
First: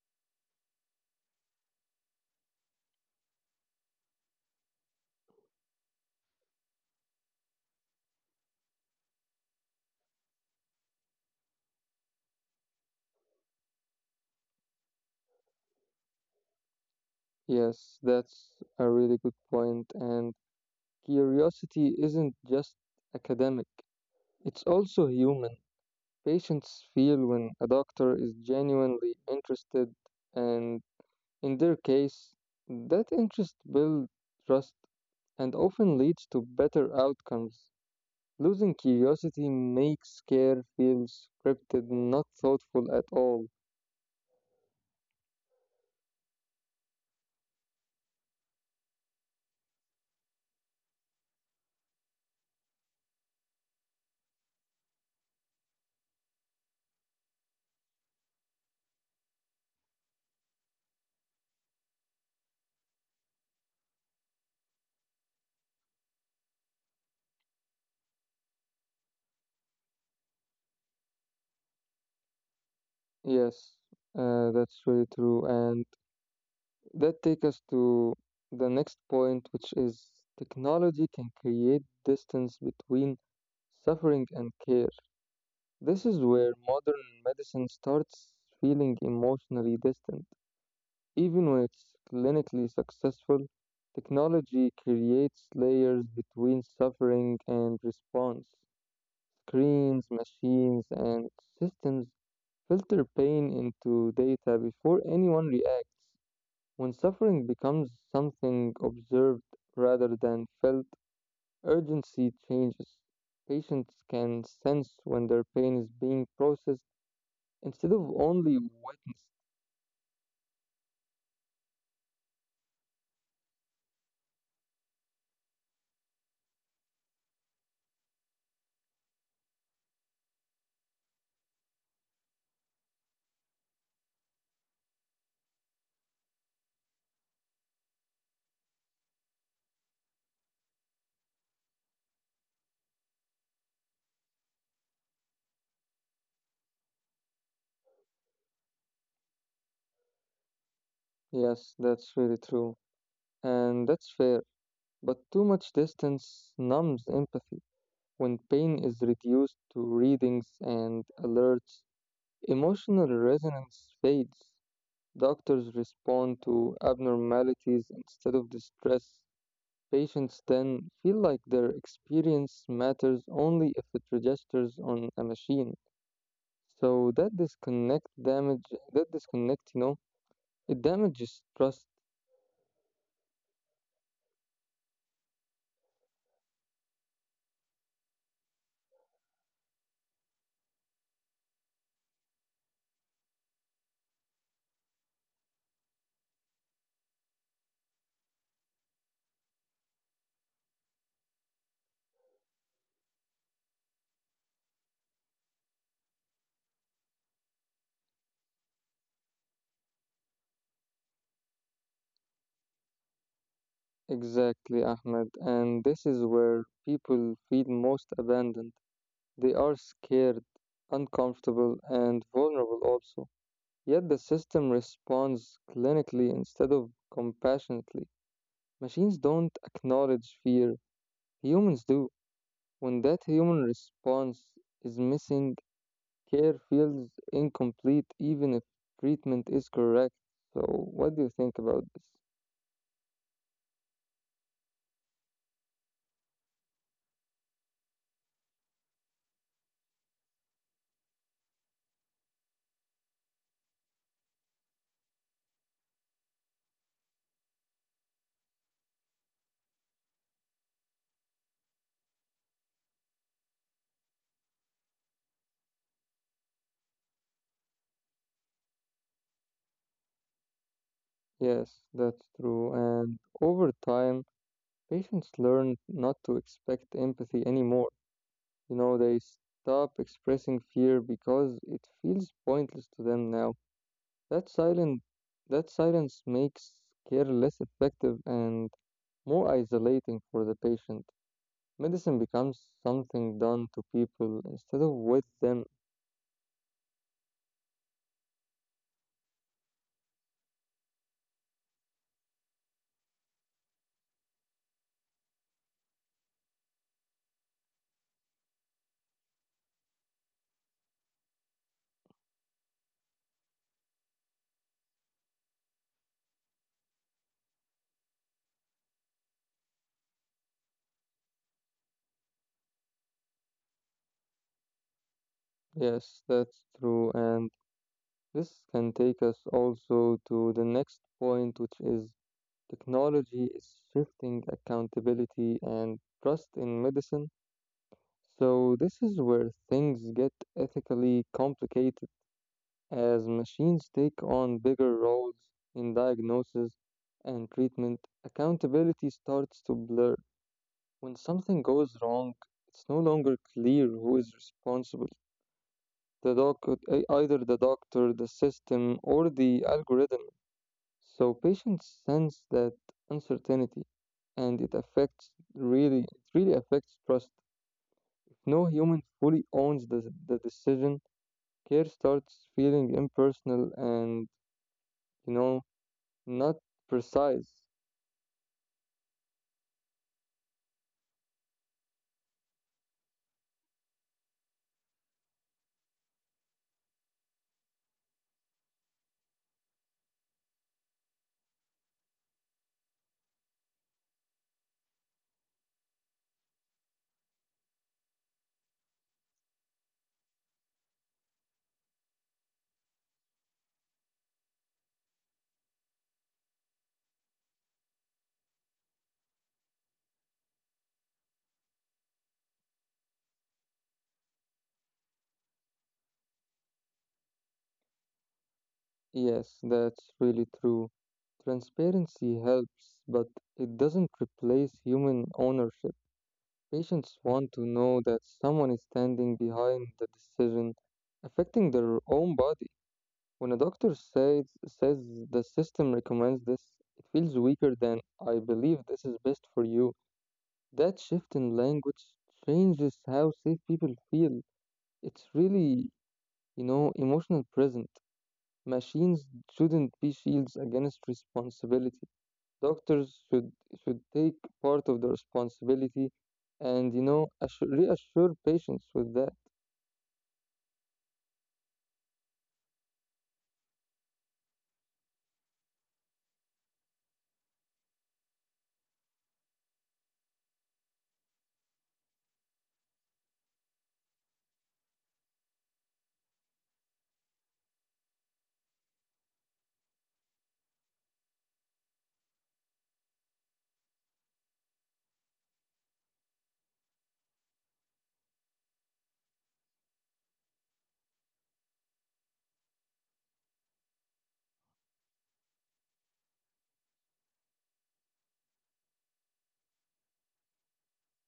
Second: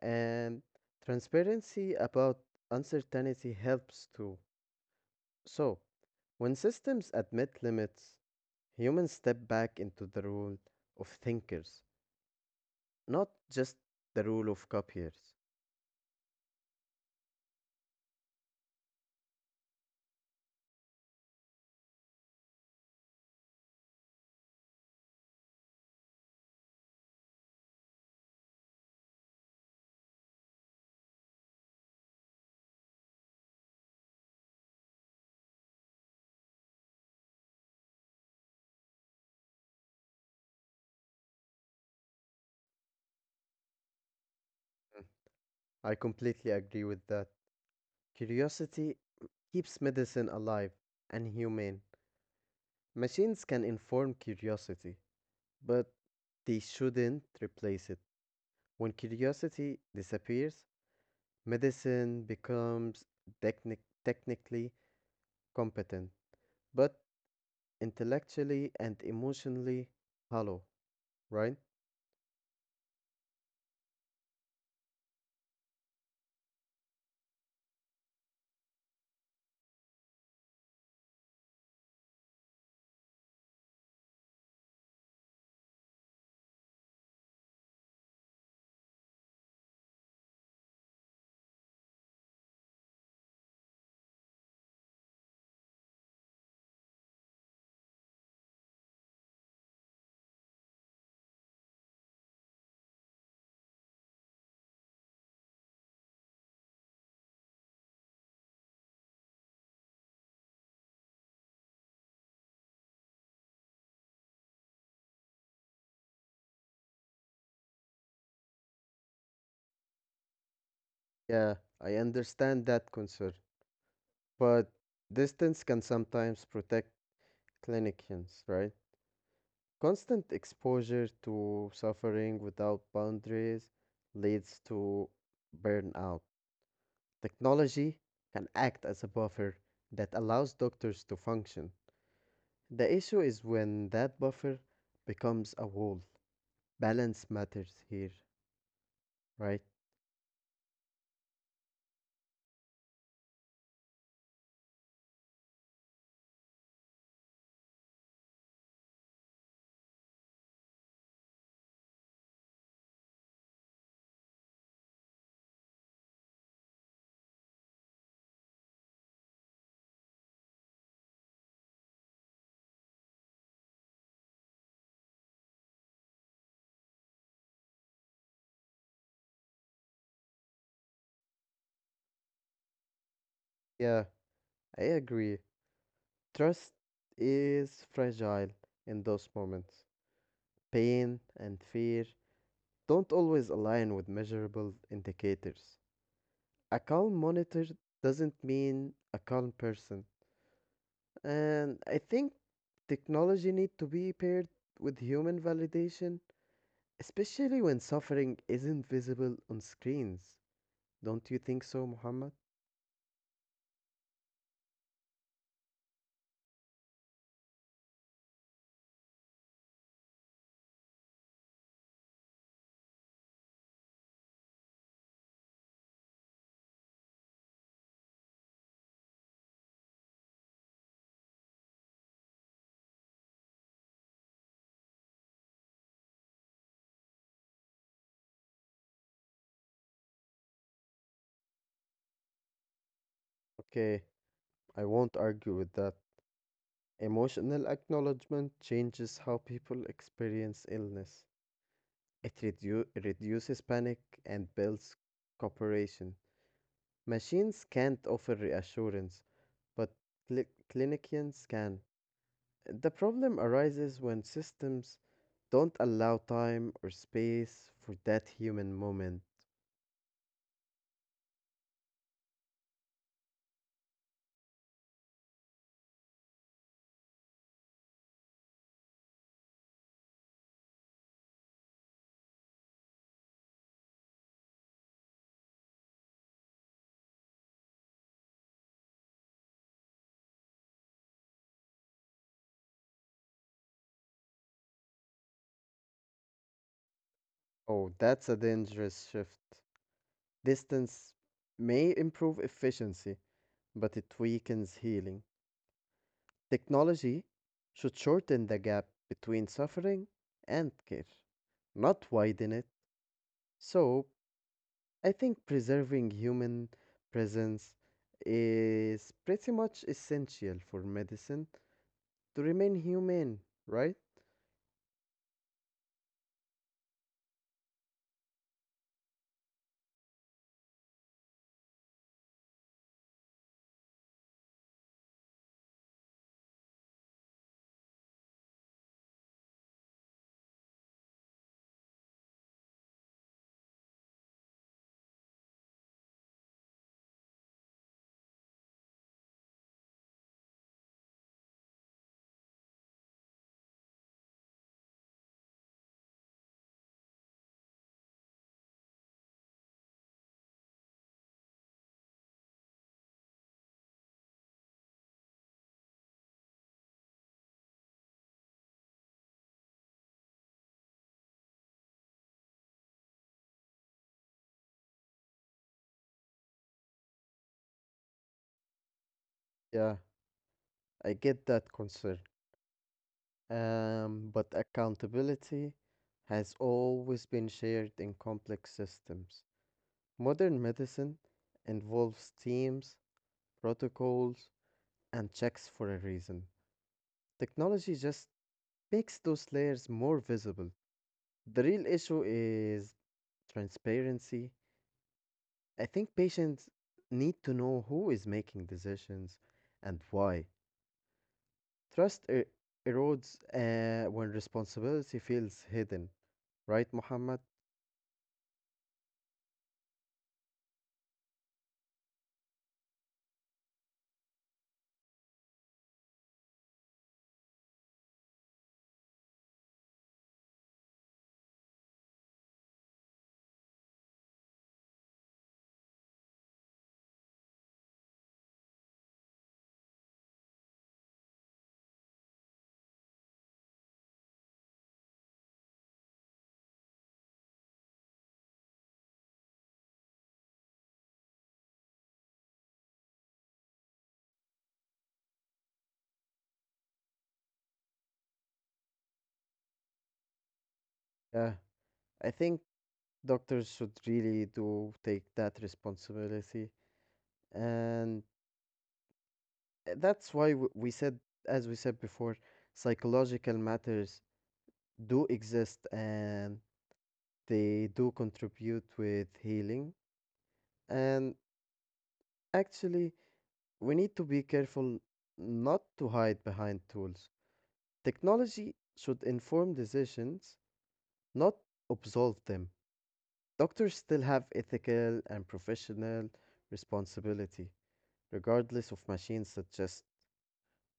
Speaker 2: And transparency about uncertainty helps too. So, when systems admit limits, humans step back into the role of thinkers. Not just the rule of copiers.
Speaker 1: Yes, that's a really good point. And curiosity isn't just academic, it's also human. Patients feel when a doctor is genuinely interested, and in their case, that interest builds trust and often leads to better outcomes. Losing curiosity makes care feel scripted, not thoughtful at all.
Speaker 2: Mm. I completely agree with that. Curiosity keeps medicine alive and humane. Machines can inform curiosity, but they shouldn't replace it. When curiosity disappears, medicine becomes technically competent, but intellectually and emotionally hollow, right?
Speaker 1: Yes, that's really true. And that takes us to the next point, which is technology can create distance between suffering and care. This is where modern medicine starts feeling emotionally distant. Even when it's clinically successful, technology creates layers between suffering and response. Screens, machines, and systems filter pain into data before anyone reacts. When suffering becomes something observed rather than felt, urgency changes. Patients can sense when their pain is being processed instead of only witnessed.
Speaker 2: Yeah, I understand that concern, but distance can sometimes protect clinicians, right? Constant exposure to suffering without boundaries leads to burnout. Technology can act as a buffer that allows doctors to function. The issue is when that buffer becomes a wall. Balance matters here, right?
Speaker 1: Yes, that's really true. And that's fair. But too much distance numbs empathy. When pain is reduced to readings and alerts, emotional resonance fades. Doctors respond to abnormalities instead of distress. Patients then feel like their experience matters only if it registers on a machine. So that disconnect, you know, it damages trust
Speaker 2: Yeah, I agree. Trust is fragile in those moments. Pain and fear don't always align with measurable indicators. A calm monitor doesn't mean a calm person. And I think technology need to be paired with human validation, especially when suffering isn't visible on screens. Don't you think so, Muhammad?
Speaker 1: exactly, Ahmed. And this is where people feel most abandoned. They are scared, uncomfortable, and vulnerable also. Yet the system responds clinically instead of compassionately. Machines don't acknowledge fear, humans do. When that human response is missing, care feels incomplete even if treatment is correct. So, what do you think about this?
Speaker 2: Okay, I won't argue with that. Emotional acknowledgement changes how people experience illness. It reduces panic and builds cooperation. Machines can't offer reassurance, but cli- clinicians can. The problem arises when systems don't allow time or space for that human moment.
Speaker 1: Yes, that's true. And over time, patients learn not to expect empathy anymore. You know, they stop expressing fear because it feels pointless to them now. That silent that silence makes care less effective and more isolating for the patient. Medicine becomes something done to people instead of with them.
Speaker 2: Oh, that's a dangerous shift. Distance may improve efficiency, but it weakens healing. Technology should shorten the gap between suffering and care, not widen it. So, I think preserving human presence is pretty much essential for medicine to remain humane, right?
Speaker 1: Yes, that's true. And this can take us also to the next point, which is technology is shifting accountability and trust in medicine. So, this is where things get ethically complicated as machines take on bigger roles in diagnosis and treatment. Accountability starts to blur. When something goes wrong, it's no longer clear who is responsible. The either the doctor, the system, or the algorithm. So patients sense that uncertainty, and it really affects trust. If no human fully owns the decision, care starts feeling impersonal and you know not precise.
Speaker 2: Yeah, I get that concern. But accountability has always been shared in complex systems. Modern medicine involves teams, protocols, and checks for a reason. Technology just makes those layers more visible. The real issue is transparency. I think patients need to know who is making decisions and why. Trust erodes when responsibility feels hidden. Right, Muhammad?
Speaker 1: Yes, that's really true. Transparency helps, but it doesn't replace human ownership. Patients want to know that someone is standing behind the decision affecting their own body. When a doctor says the system recommends this, it feels weaker than I believe this is best for you. That shift in language changes how safe people feel. It's really, you know, emotional present. Machines shouldn't be shields against responsibility. Doctors should take part of the responsibility and you know assure, reassure patients with that.
Speaker 2: Yeah, I think doctors should really do take that responsibility. And that's why we said, as we said before, psychological matters do exist and they do contribute with healing. And actually, we need to be careful not to hide behind tools. Technology should inform decisions, not absolve them. Doctors still have ethical and professional responsibility, regardless of machines such as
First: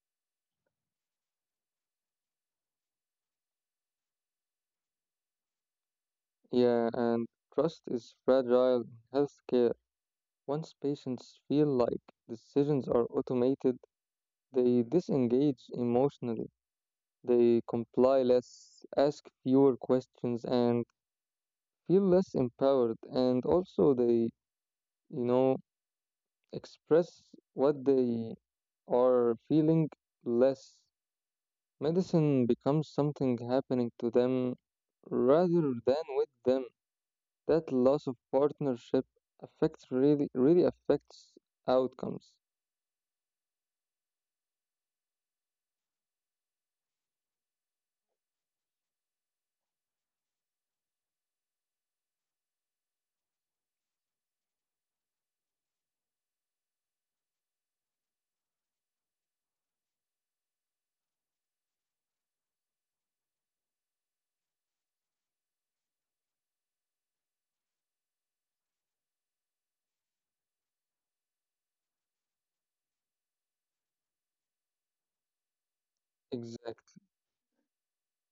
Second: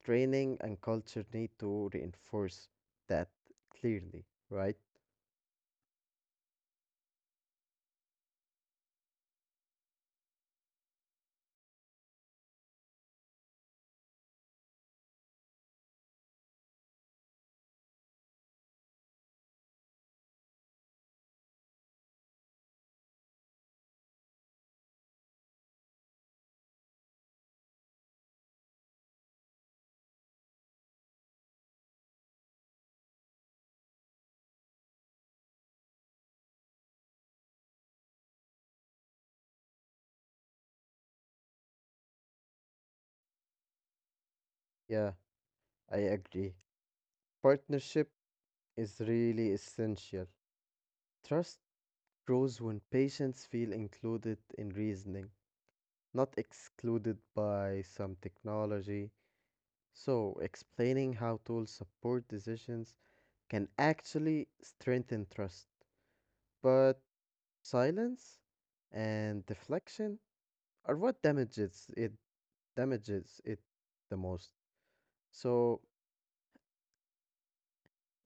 Speaker 2: training and culture need to reinforce that clearly, right?
Speaker 1: Yeah, and trust is fragile in healthcare. Once patients feel like decisions are automated, they disengage emotionally. They comply less, ask fewer questions, and feel less empowered. And also, they, you know, express what they are feeling less. Medicine becomes something happening to them rather than with them. That loss of partnership affects really really affects outcomes.
Speaker 2: Yeah, I agree. Partnership is really essential. Trust grows when patients feel included in reasoning, not excluded by some technology. So, explaining how tools support decisions can actually strengthen trust. But silence and deflection are what damages it the most. So
Speaker 1: Exactly.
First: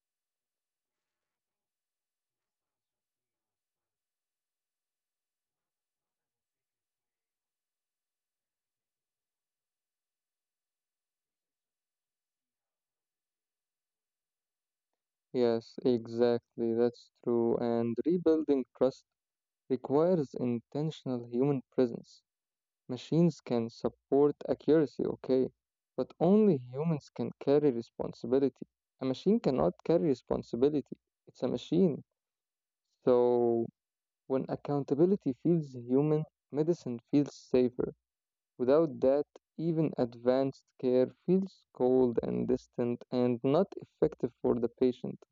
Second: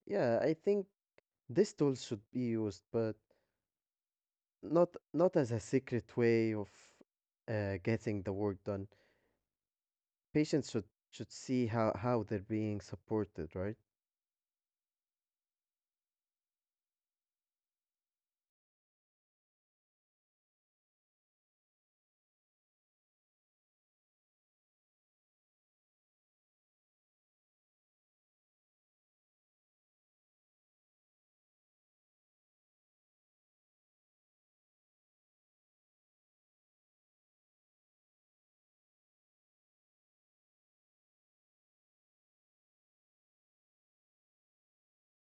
Speaker 2: yeah, I think this tool should be used, but not as a secret way of getting the work done. Patients should see how they're being supported, right?
Speaker 1: Yes, exactly. That's true. And rebuilding trust requires intentional human presence. Machines can support accuracy, okay, but only humans can carry responsibility. A machine cannot carry responsibility, it's a machine. So, when accountability feels human, medicine feels safer. Without that, even advanced care feels cold and distant and not effective for the patient.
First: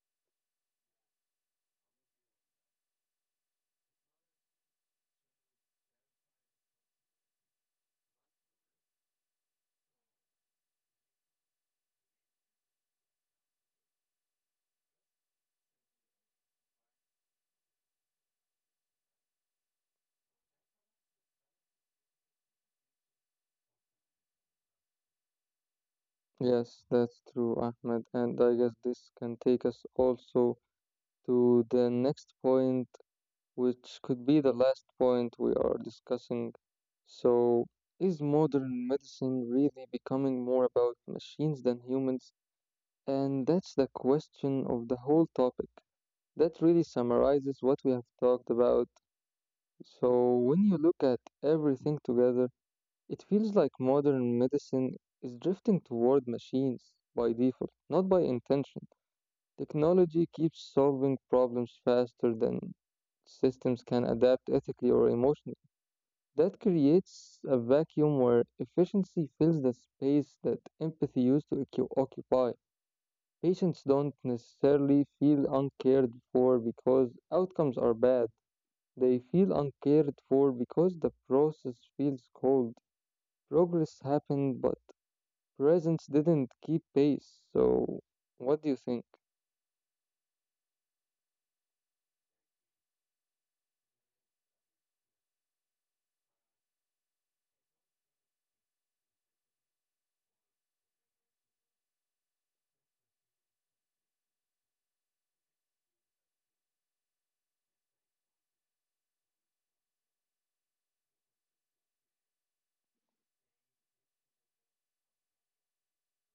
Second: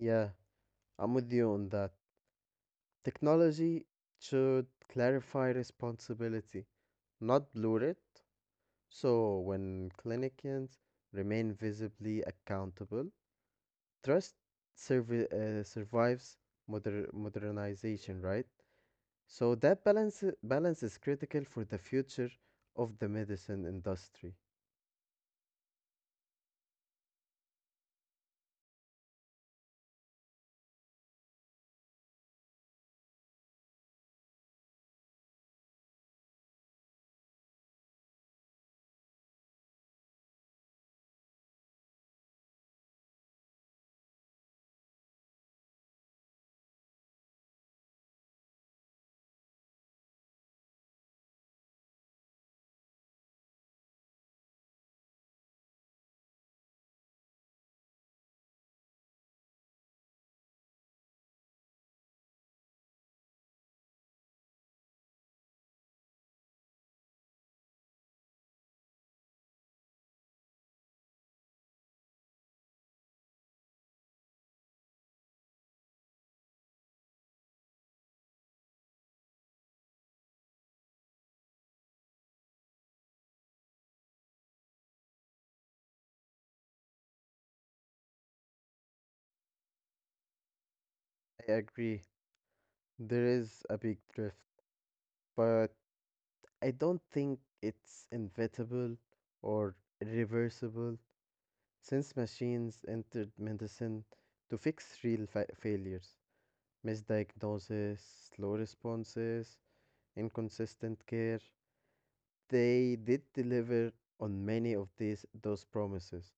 Speaker 2: Yeah, I'm with you on that. Technology should clarify responsibility, not blur it. So, when clinicians remain visibly accountable, trust survives modernization, right? So, that balance is critical for the future of the medicine industry.
Speaker 1: Yes, that's true, Ahmed. And I guess this can take us also to the next point, which could be the last point we are discussing. So, is modern medicine really becoming more about machines than humans? And that's the question of the whole topic. That really summarizes what we have talked about. So, when you look at everything together, it feels like modern medicine is drifting toward machines by default, not by intention. Technology keeps solving problems faster than systems can adapt ethically or emotionally. That creates a vacuum where efficiency fills the space that empathy used to occupy. Patients don't necessarily feel uncared for because outcomes are bad. They feel uncared for because the process feels cold. Progress happened, but presence didn't keep pace. So, what do you think?
Speaker 2: I agree, there is a big drift, but I don't think it's inevitable or irreversible since machines entered medicine to fix real failures. Misdiagnosis, slow responses, inconsistent care. They did deliver on many of these those promises.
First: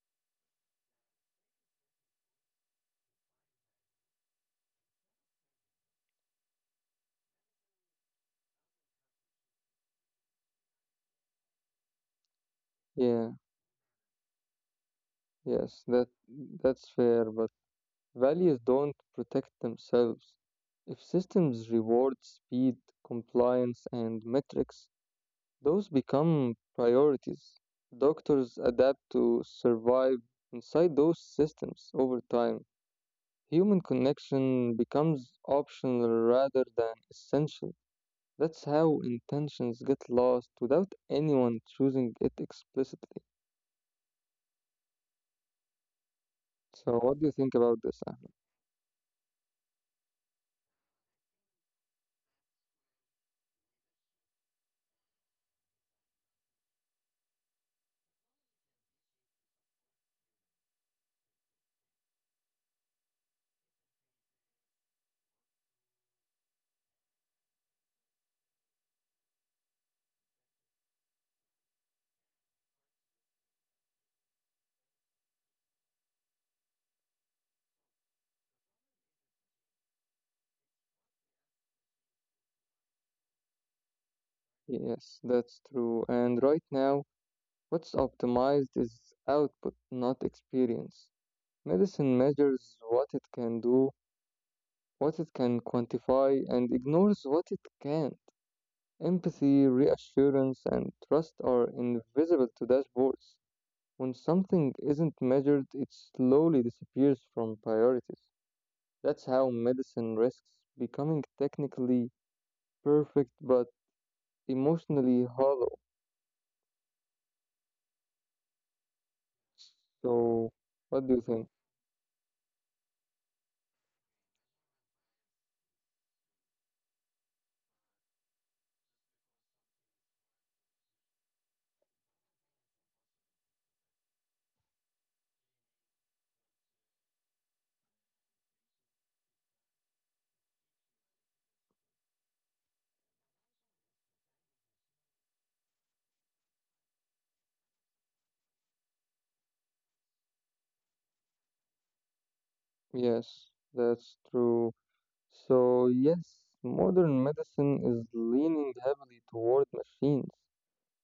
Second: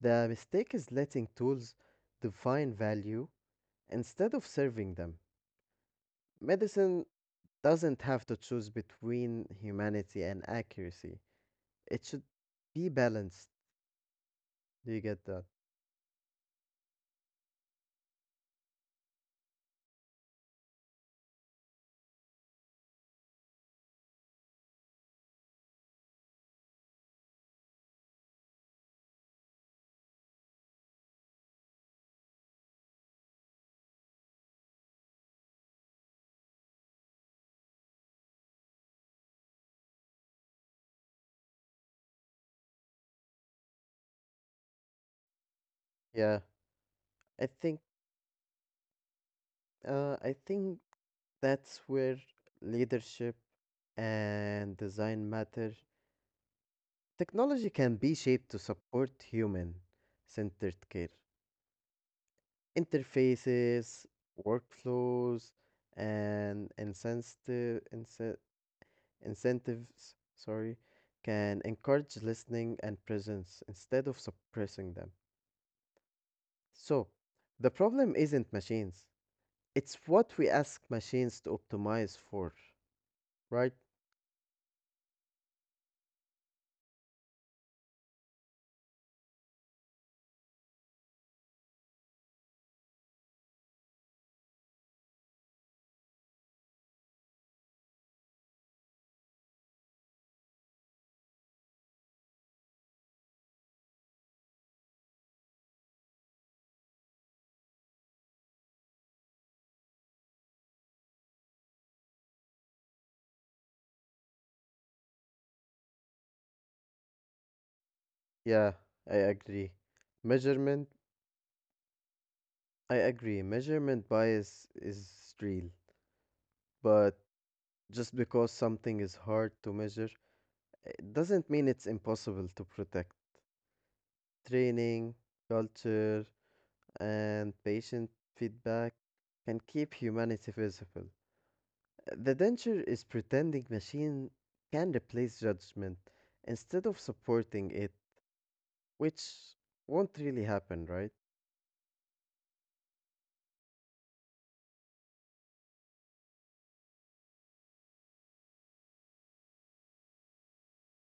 Speaker 2: The mistake is letting tools define value instead of serving them. Medicine doesn't have to choose between humanity and accuracy. It should be
Speaker 1: Yeah.
Speaker 2: balanced. Do you get that?
Speaker 1: Yes, that's fair, but values don't protect themselves. If systems reward speed, compliance, and metrics, those become priorities. Doctors adapt to survive inside those systems over time. Human connection becomes optional rather than essential. That's how intentions get lost without anyone choosing it explicitly.
Speaker 2: Yeah.
Speaker 1: So, what do you
Speaker 2: I
Speaker 1: think about
Speaker 2: think
Speaker 1: this?
Speaker 2: I think that's where leadership and design matter. Technology can be shaped to support human centered care. Interfaces, workflows, and incentives, sorry, can encourage listening and presence instead of suppressing them. So, the problem isn't machines, it's what we ask machines to optimize for, right?
Speaker 1: Yes, that's true. And right now, what's optimized is output, not experience. Medicine measures what it can do, what it can quantify, and ignores what it can't. Empathy, reassurance, and trust are invisible to dashboards. When something isn't measured, it slowly disappears from priorities. That's how medicine risks becoming technically perfect but emotionally hollow.
Speaker 2: Yeah, I agree.
Speaker 1: So,
Speaker 2: Measurement,
Speaker 1: what do you think?
Speaker 2: I agree. Measurement bias is real, but just because something is hard to measure, it doesn't mean it's impossible to protect. Training, culture, and patient feedback can keep humanity visible. The danger is pretending machine can replace judgment instead of supporting it, which won't really happen, right?
Speaker 1: Yes, that's true. So, yes, modern medicine is leaning heavily toward machines,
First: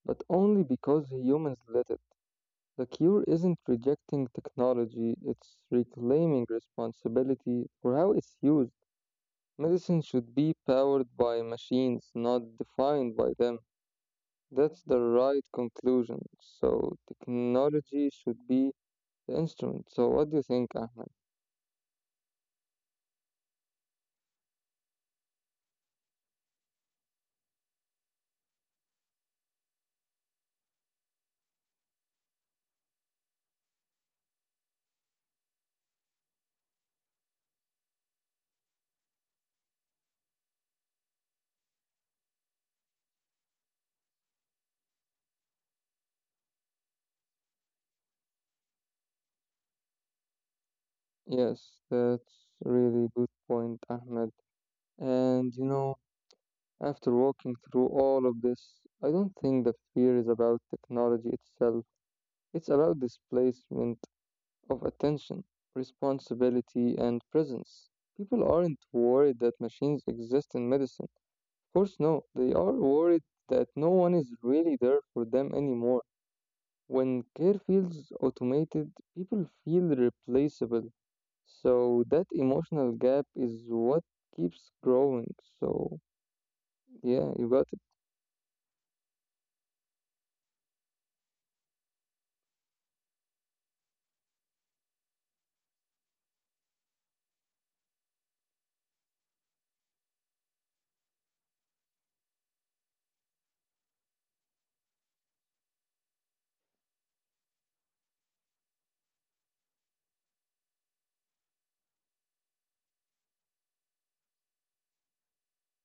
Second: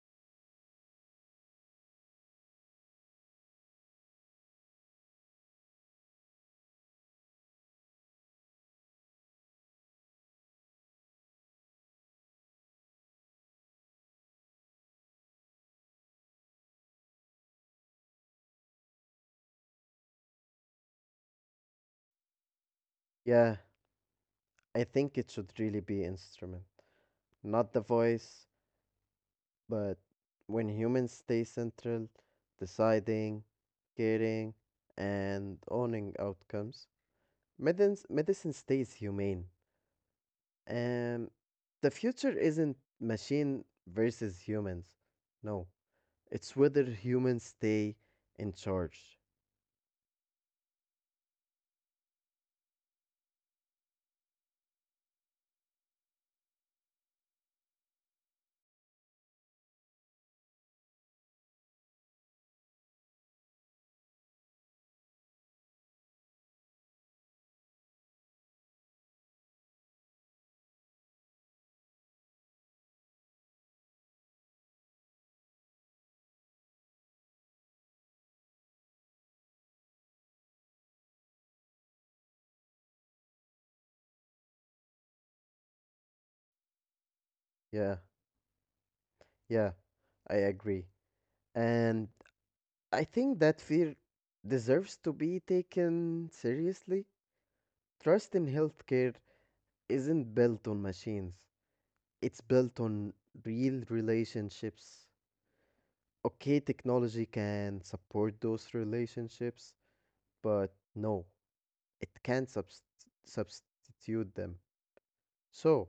Speaker 1: but only because humans let it. The cure isn't rejecting technology, it's reclaiming responsibility for how it's used. Medicine should be powered by machines, not defined by them. That's the right conclusion. So, technology should be the instrument. So, what do you think, Ahmed?
Speaker 2: Yeah, I think it should really be instrument, not the voice. But when humans stay central, deciding, caring, and owning outcomes, medicine stays humane. Um, the future isn't machine versus humans. No, it's whether humans stay in charge.
Speaker 1: Yes, that's a really good point, Ahmed. And you know, after walking through all of this, I don't think the fear is about technology itself. It's about displacement of attention, responsibility, and presence. People aren't worried that machines exist in medicine. Of course, no, they are worried that no one is really there for them anymore. When care feels automated, people feel replaceable. So that emotional gap is what keeps growing. So yeah, you got it.
Speaker 2: Yeah, yeah, I agree. And I think that fear deserves to be taken seriously. Trust in healthcare isn't built on machines. It's built on real relationships. Okay, technology can support those relationships, but no, it can't subst- substitute them. So,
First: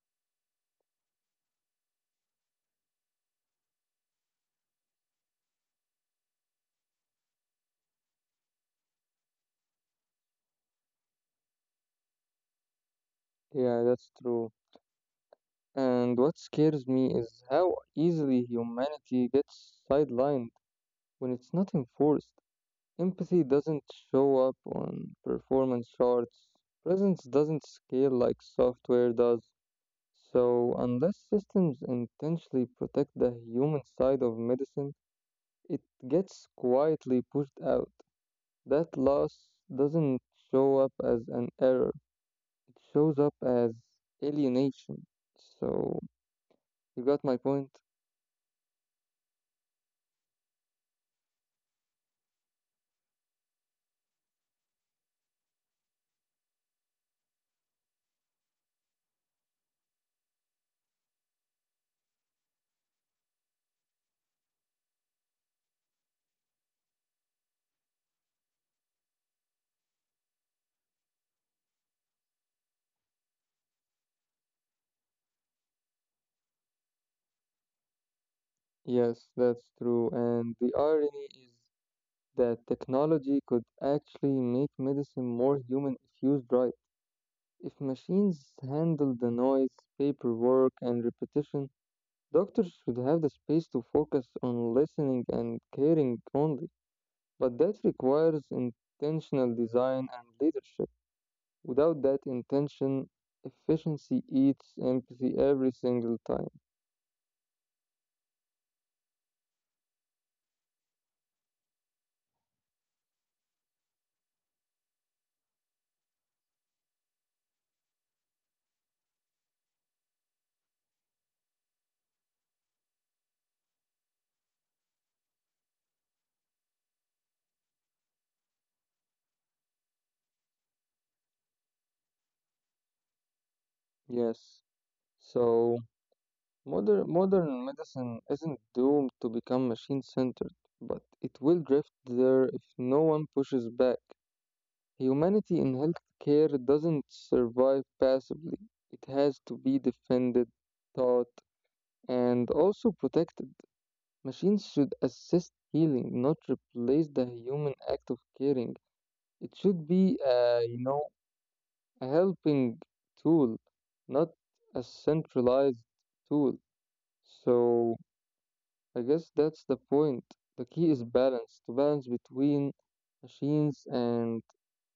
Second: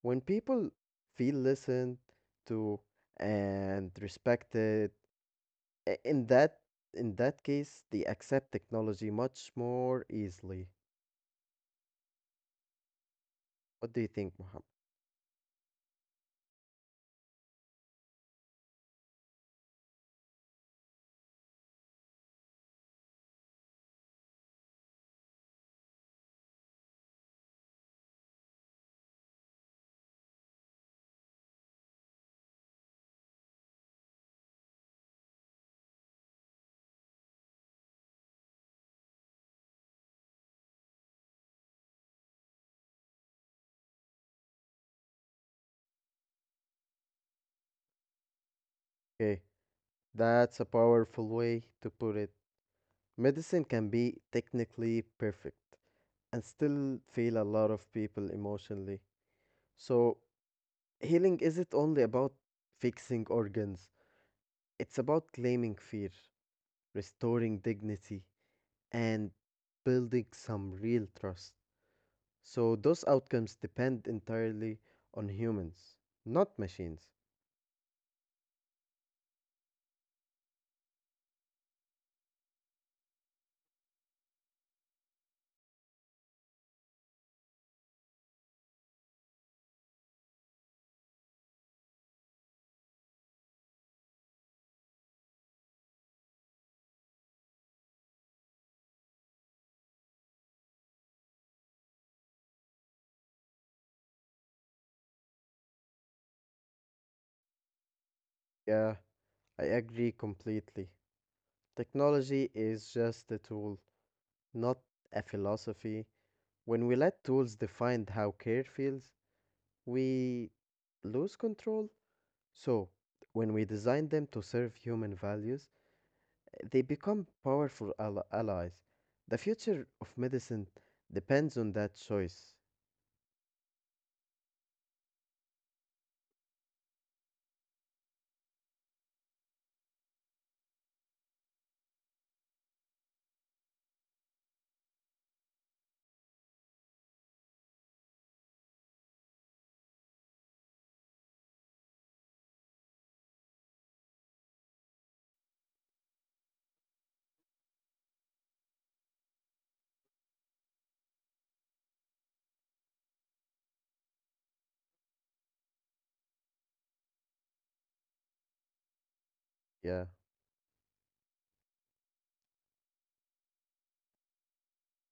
Speaker 2: when people feel listened to and respected, in that case, they accept technology much more easily.
Speaker 1: Yeah,
Speaker 2: What do you
Speaker 1: that's
Speaker 2: think,
Speaker 1: true.
Speaker 2: Muhammad?
Speaker 1: And what scares me is how easily humanity gets sidelined when it's not enforced. Empathy doesn't show up on performance charts. Presence doesn't scale like software does. So unless systems intentionally protect the human side of medicine, it gets quietly pushed out. That loss doesn't show up as an error, it shows up as alienation. So, you got my point?
Speaker 2: Okay, that's a powerful way to put it. Medicine can be technically perfect, and still feel a lot of people emotionally. So, healing isn't only about fixing organs, it's about claiming fear, restoring dignity, and building some real trust. So, those outcomes depend entirely on humans, not machines.
Speaker 1: Yes, that's true. And the irony is that technology could actually make medicine more human if used right. If machines handle the noise, paperwork, and repetition, doctors should have the space to focus on listening and caring only. But that requires intentional design and leadership. Without that intention, efficiency eats empathy every single time.
Speaker 2: Yeah, I agree completely. Technology is just a tool, not a philosophy. When we let tools define how care feels, we lose control. So, when we design them to serve human values, they become powerful allies. The future of medicine depends on that choice.
Speaker 1: Yes. So modern medicine isn't doomed to become machine centered, but it will drift there if no one pushes back. Humanity in healthcare doesn't survive passively. It has to be defended, taught, and also protected. Machines should assist healing, not replace the human act of caring. It should be, you know, a helping tool, not a centralized tool. So I guess that's the
Speaker 2: Yeah,
Speaker 1: point. The key is balance, to balance between machines and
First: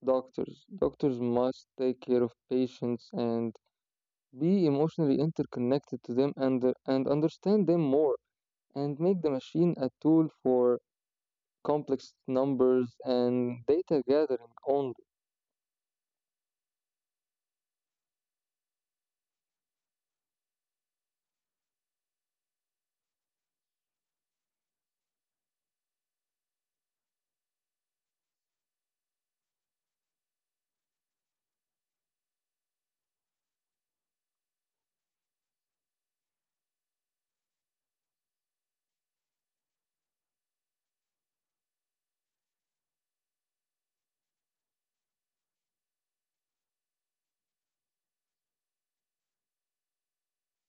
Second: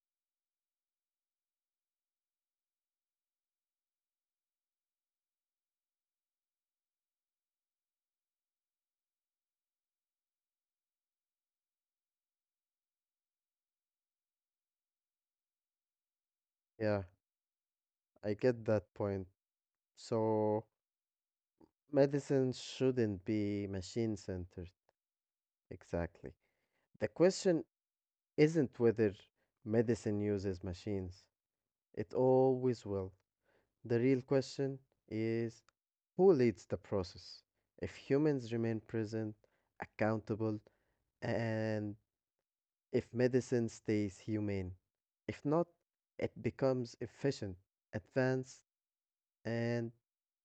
Speaker 1: doctors. Doctors must take care of patients and be emotionally interconnected to them, and understand them more and make the machine a tool for complex numbers and data gathering only.
Speaker 2: yeah, I get that point. So, medicine shouldn't be machine centered. Exactly. The question isn't whether medicine uses machines, it always will. The real question is who leads the process? If humans remain present, accountable, and if medicine stays humane, if not, it becomes efficient, advanced, and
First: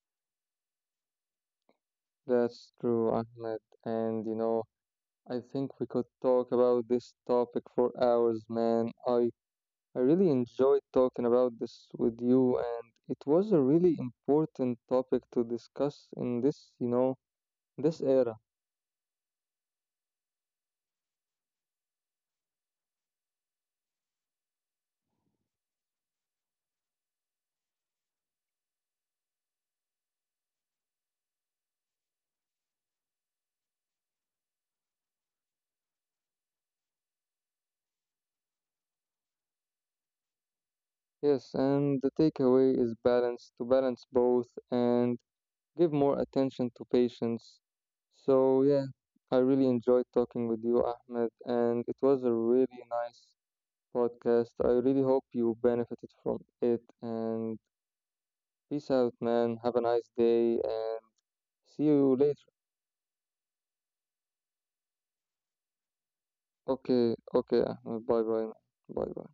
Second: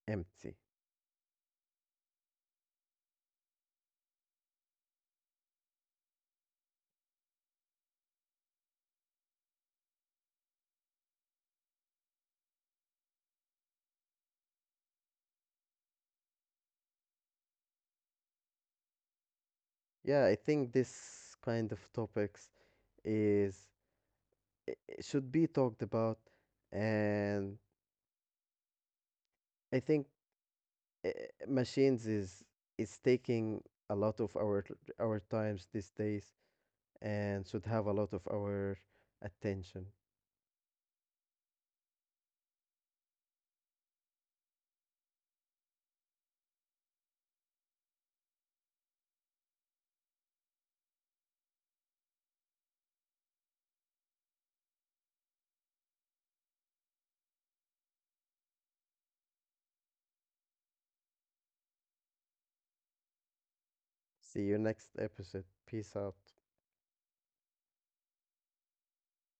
Speaker 2: empty.
Speaker 1: That's true, Ahmed. And you know, I think we could talk about this topic for hours, man. I really enjoyed talking about this with you, and it was a really important topic to discuss in this, you know, this era.
Speaker 2: Yeah, I think this kind of topics is should be talked about, and I think uh, machines is taking a lot of our times these days and should have a lot of our attention.
Speaker 1: Yes, and the takeaway is balance, to balance both, and give more attention to patients. So, yeah, I really enjoyed talking with you, Ahmed, and it was a really nice podcast. I really hope you benefited from it. And peace out, man. Have a nice day, and see you later.
Speaker 2: See you next episode. Peace out.
Speaker 1: Okay, okay, Ahmed. Bye bye. Bye bye.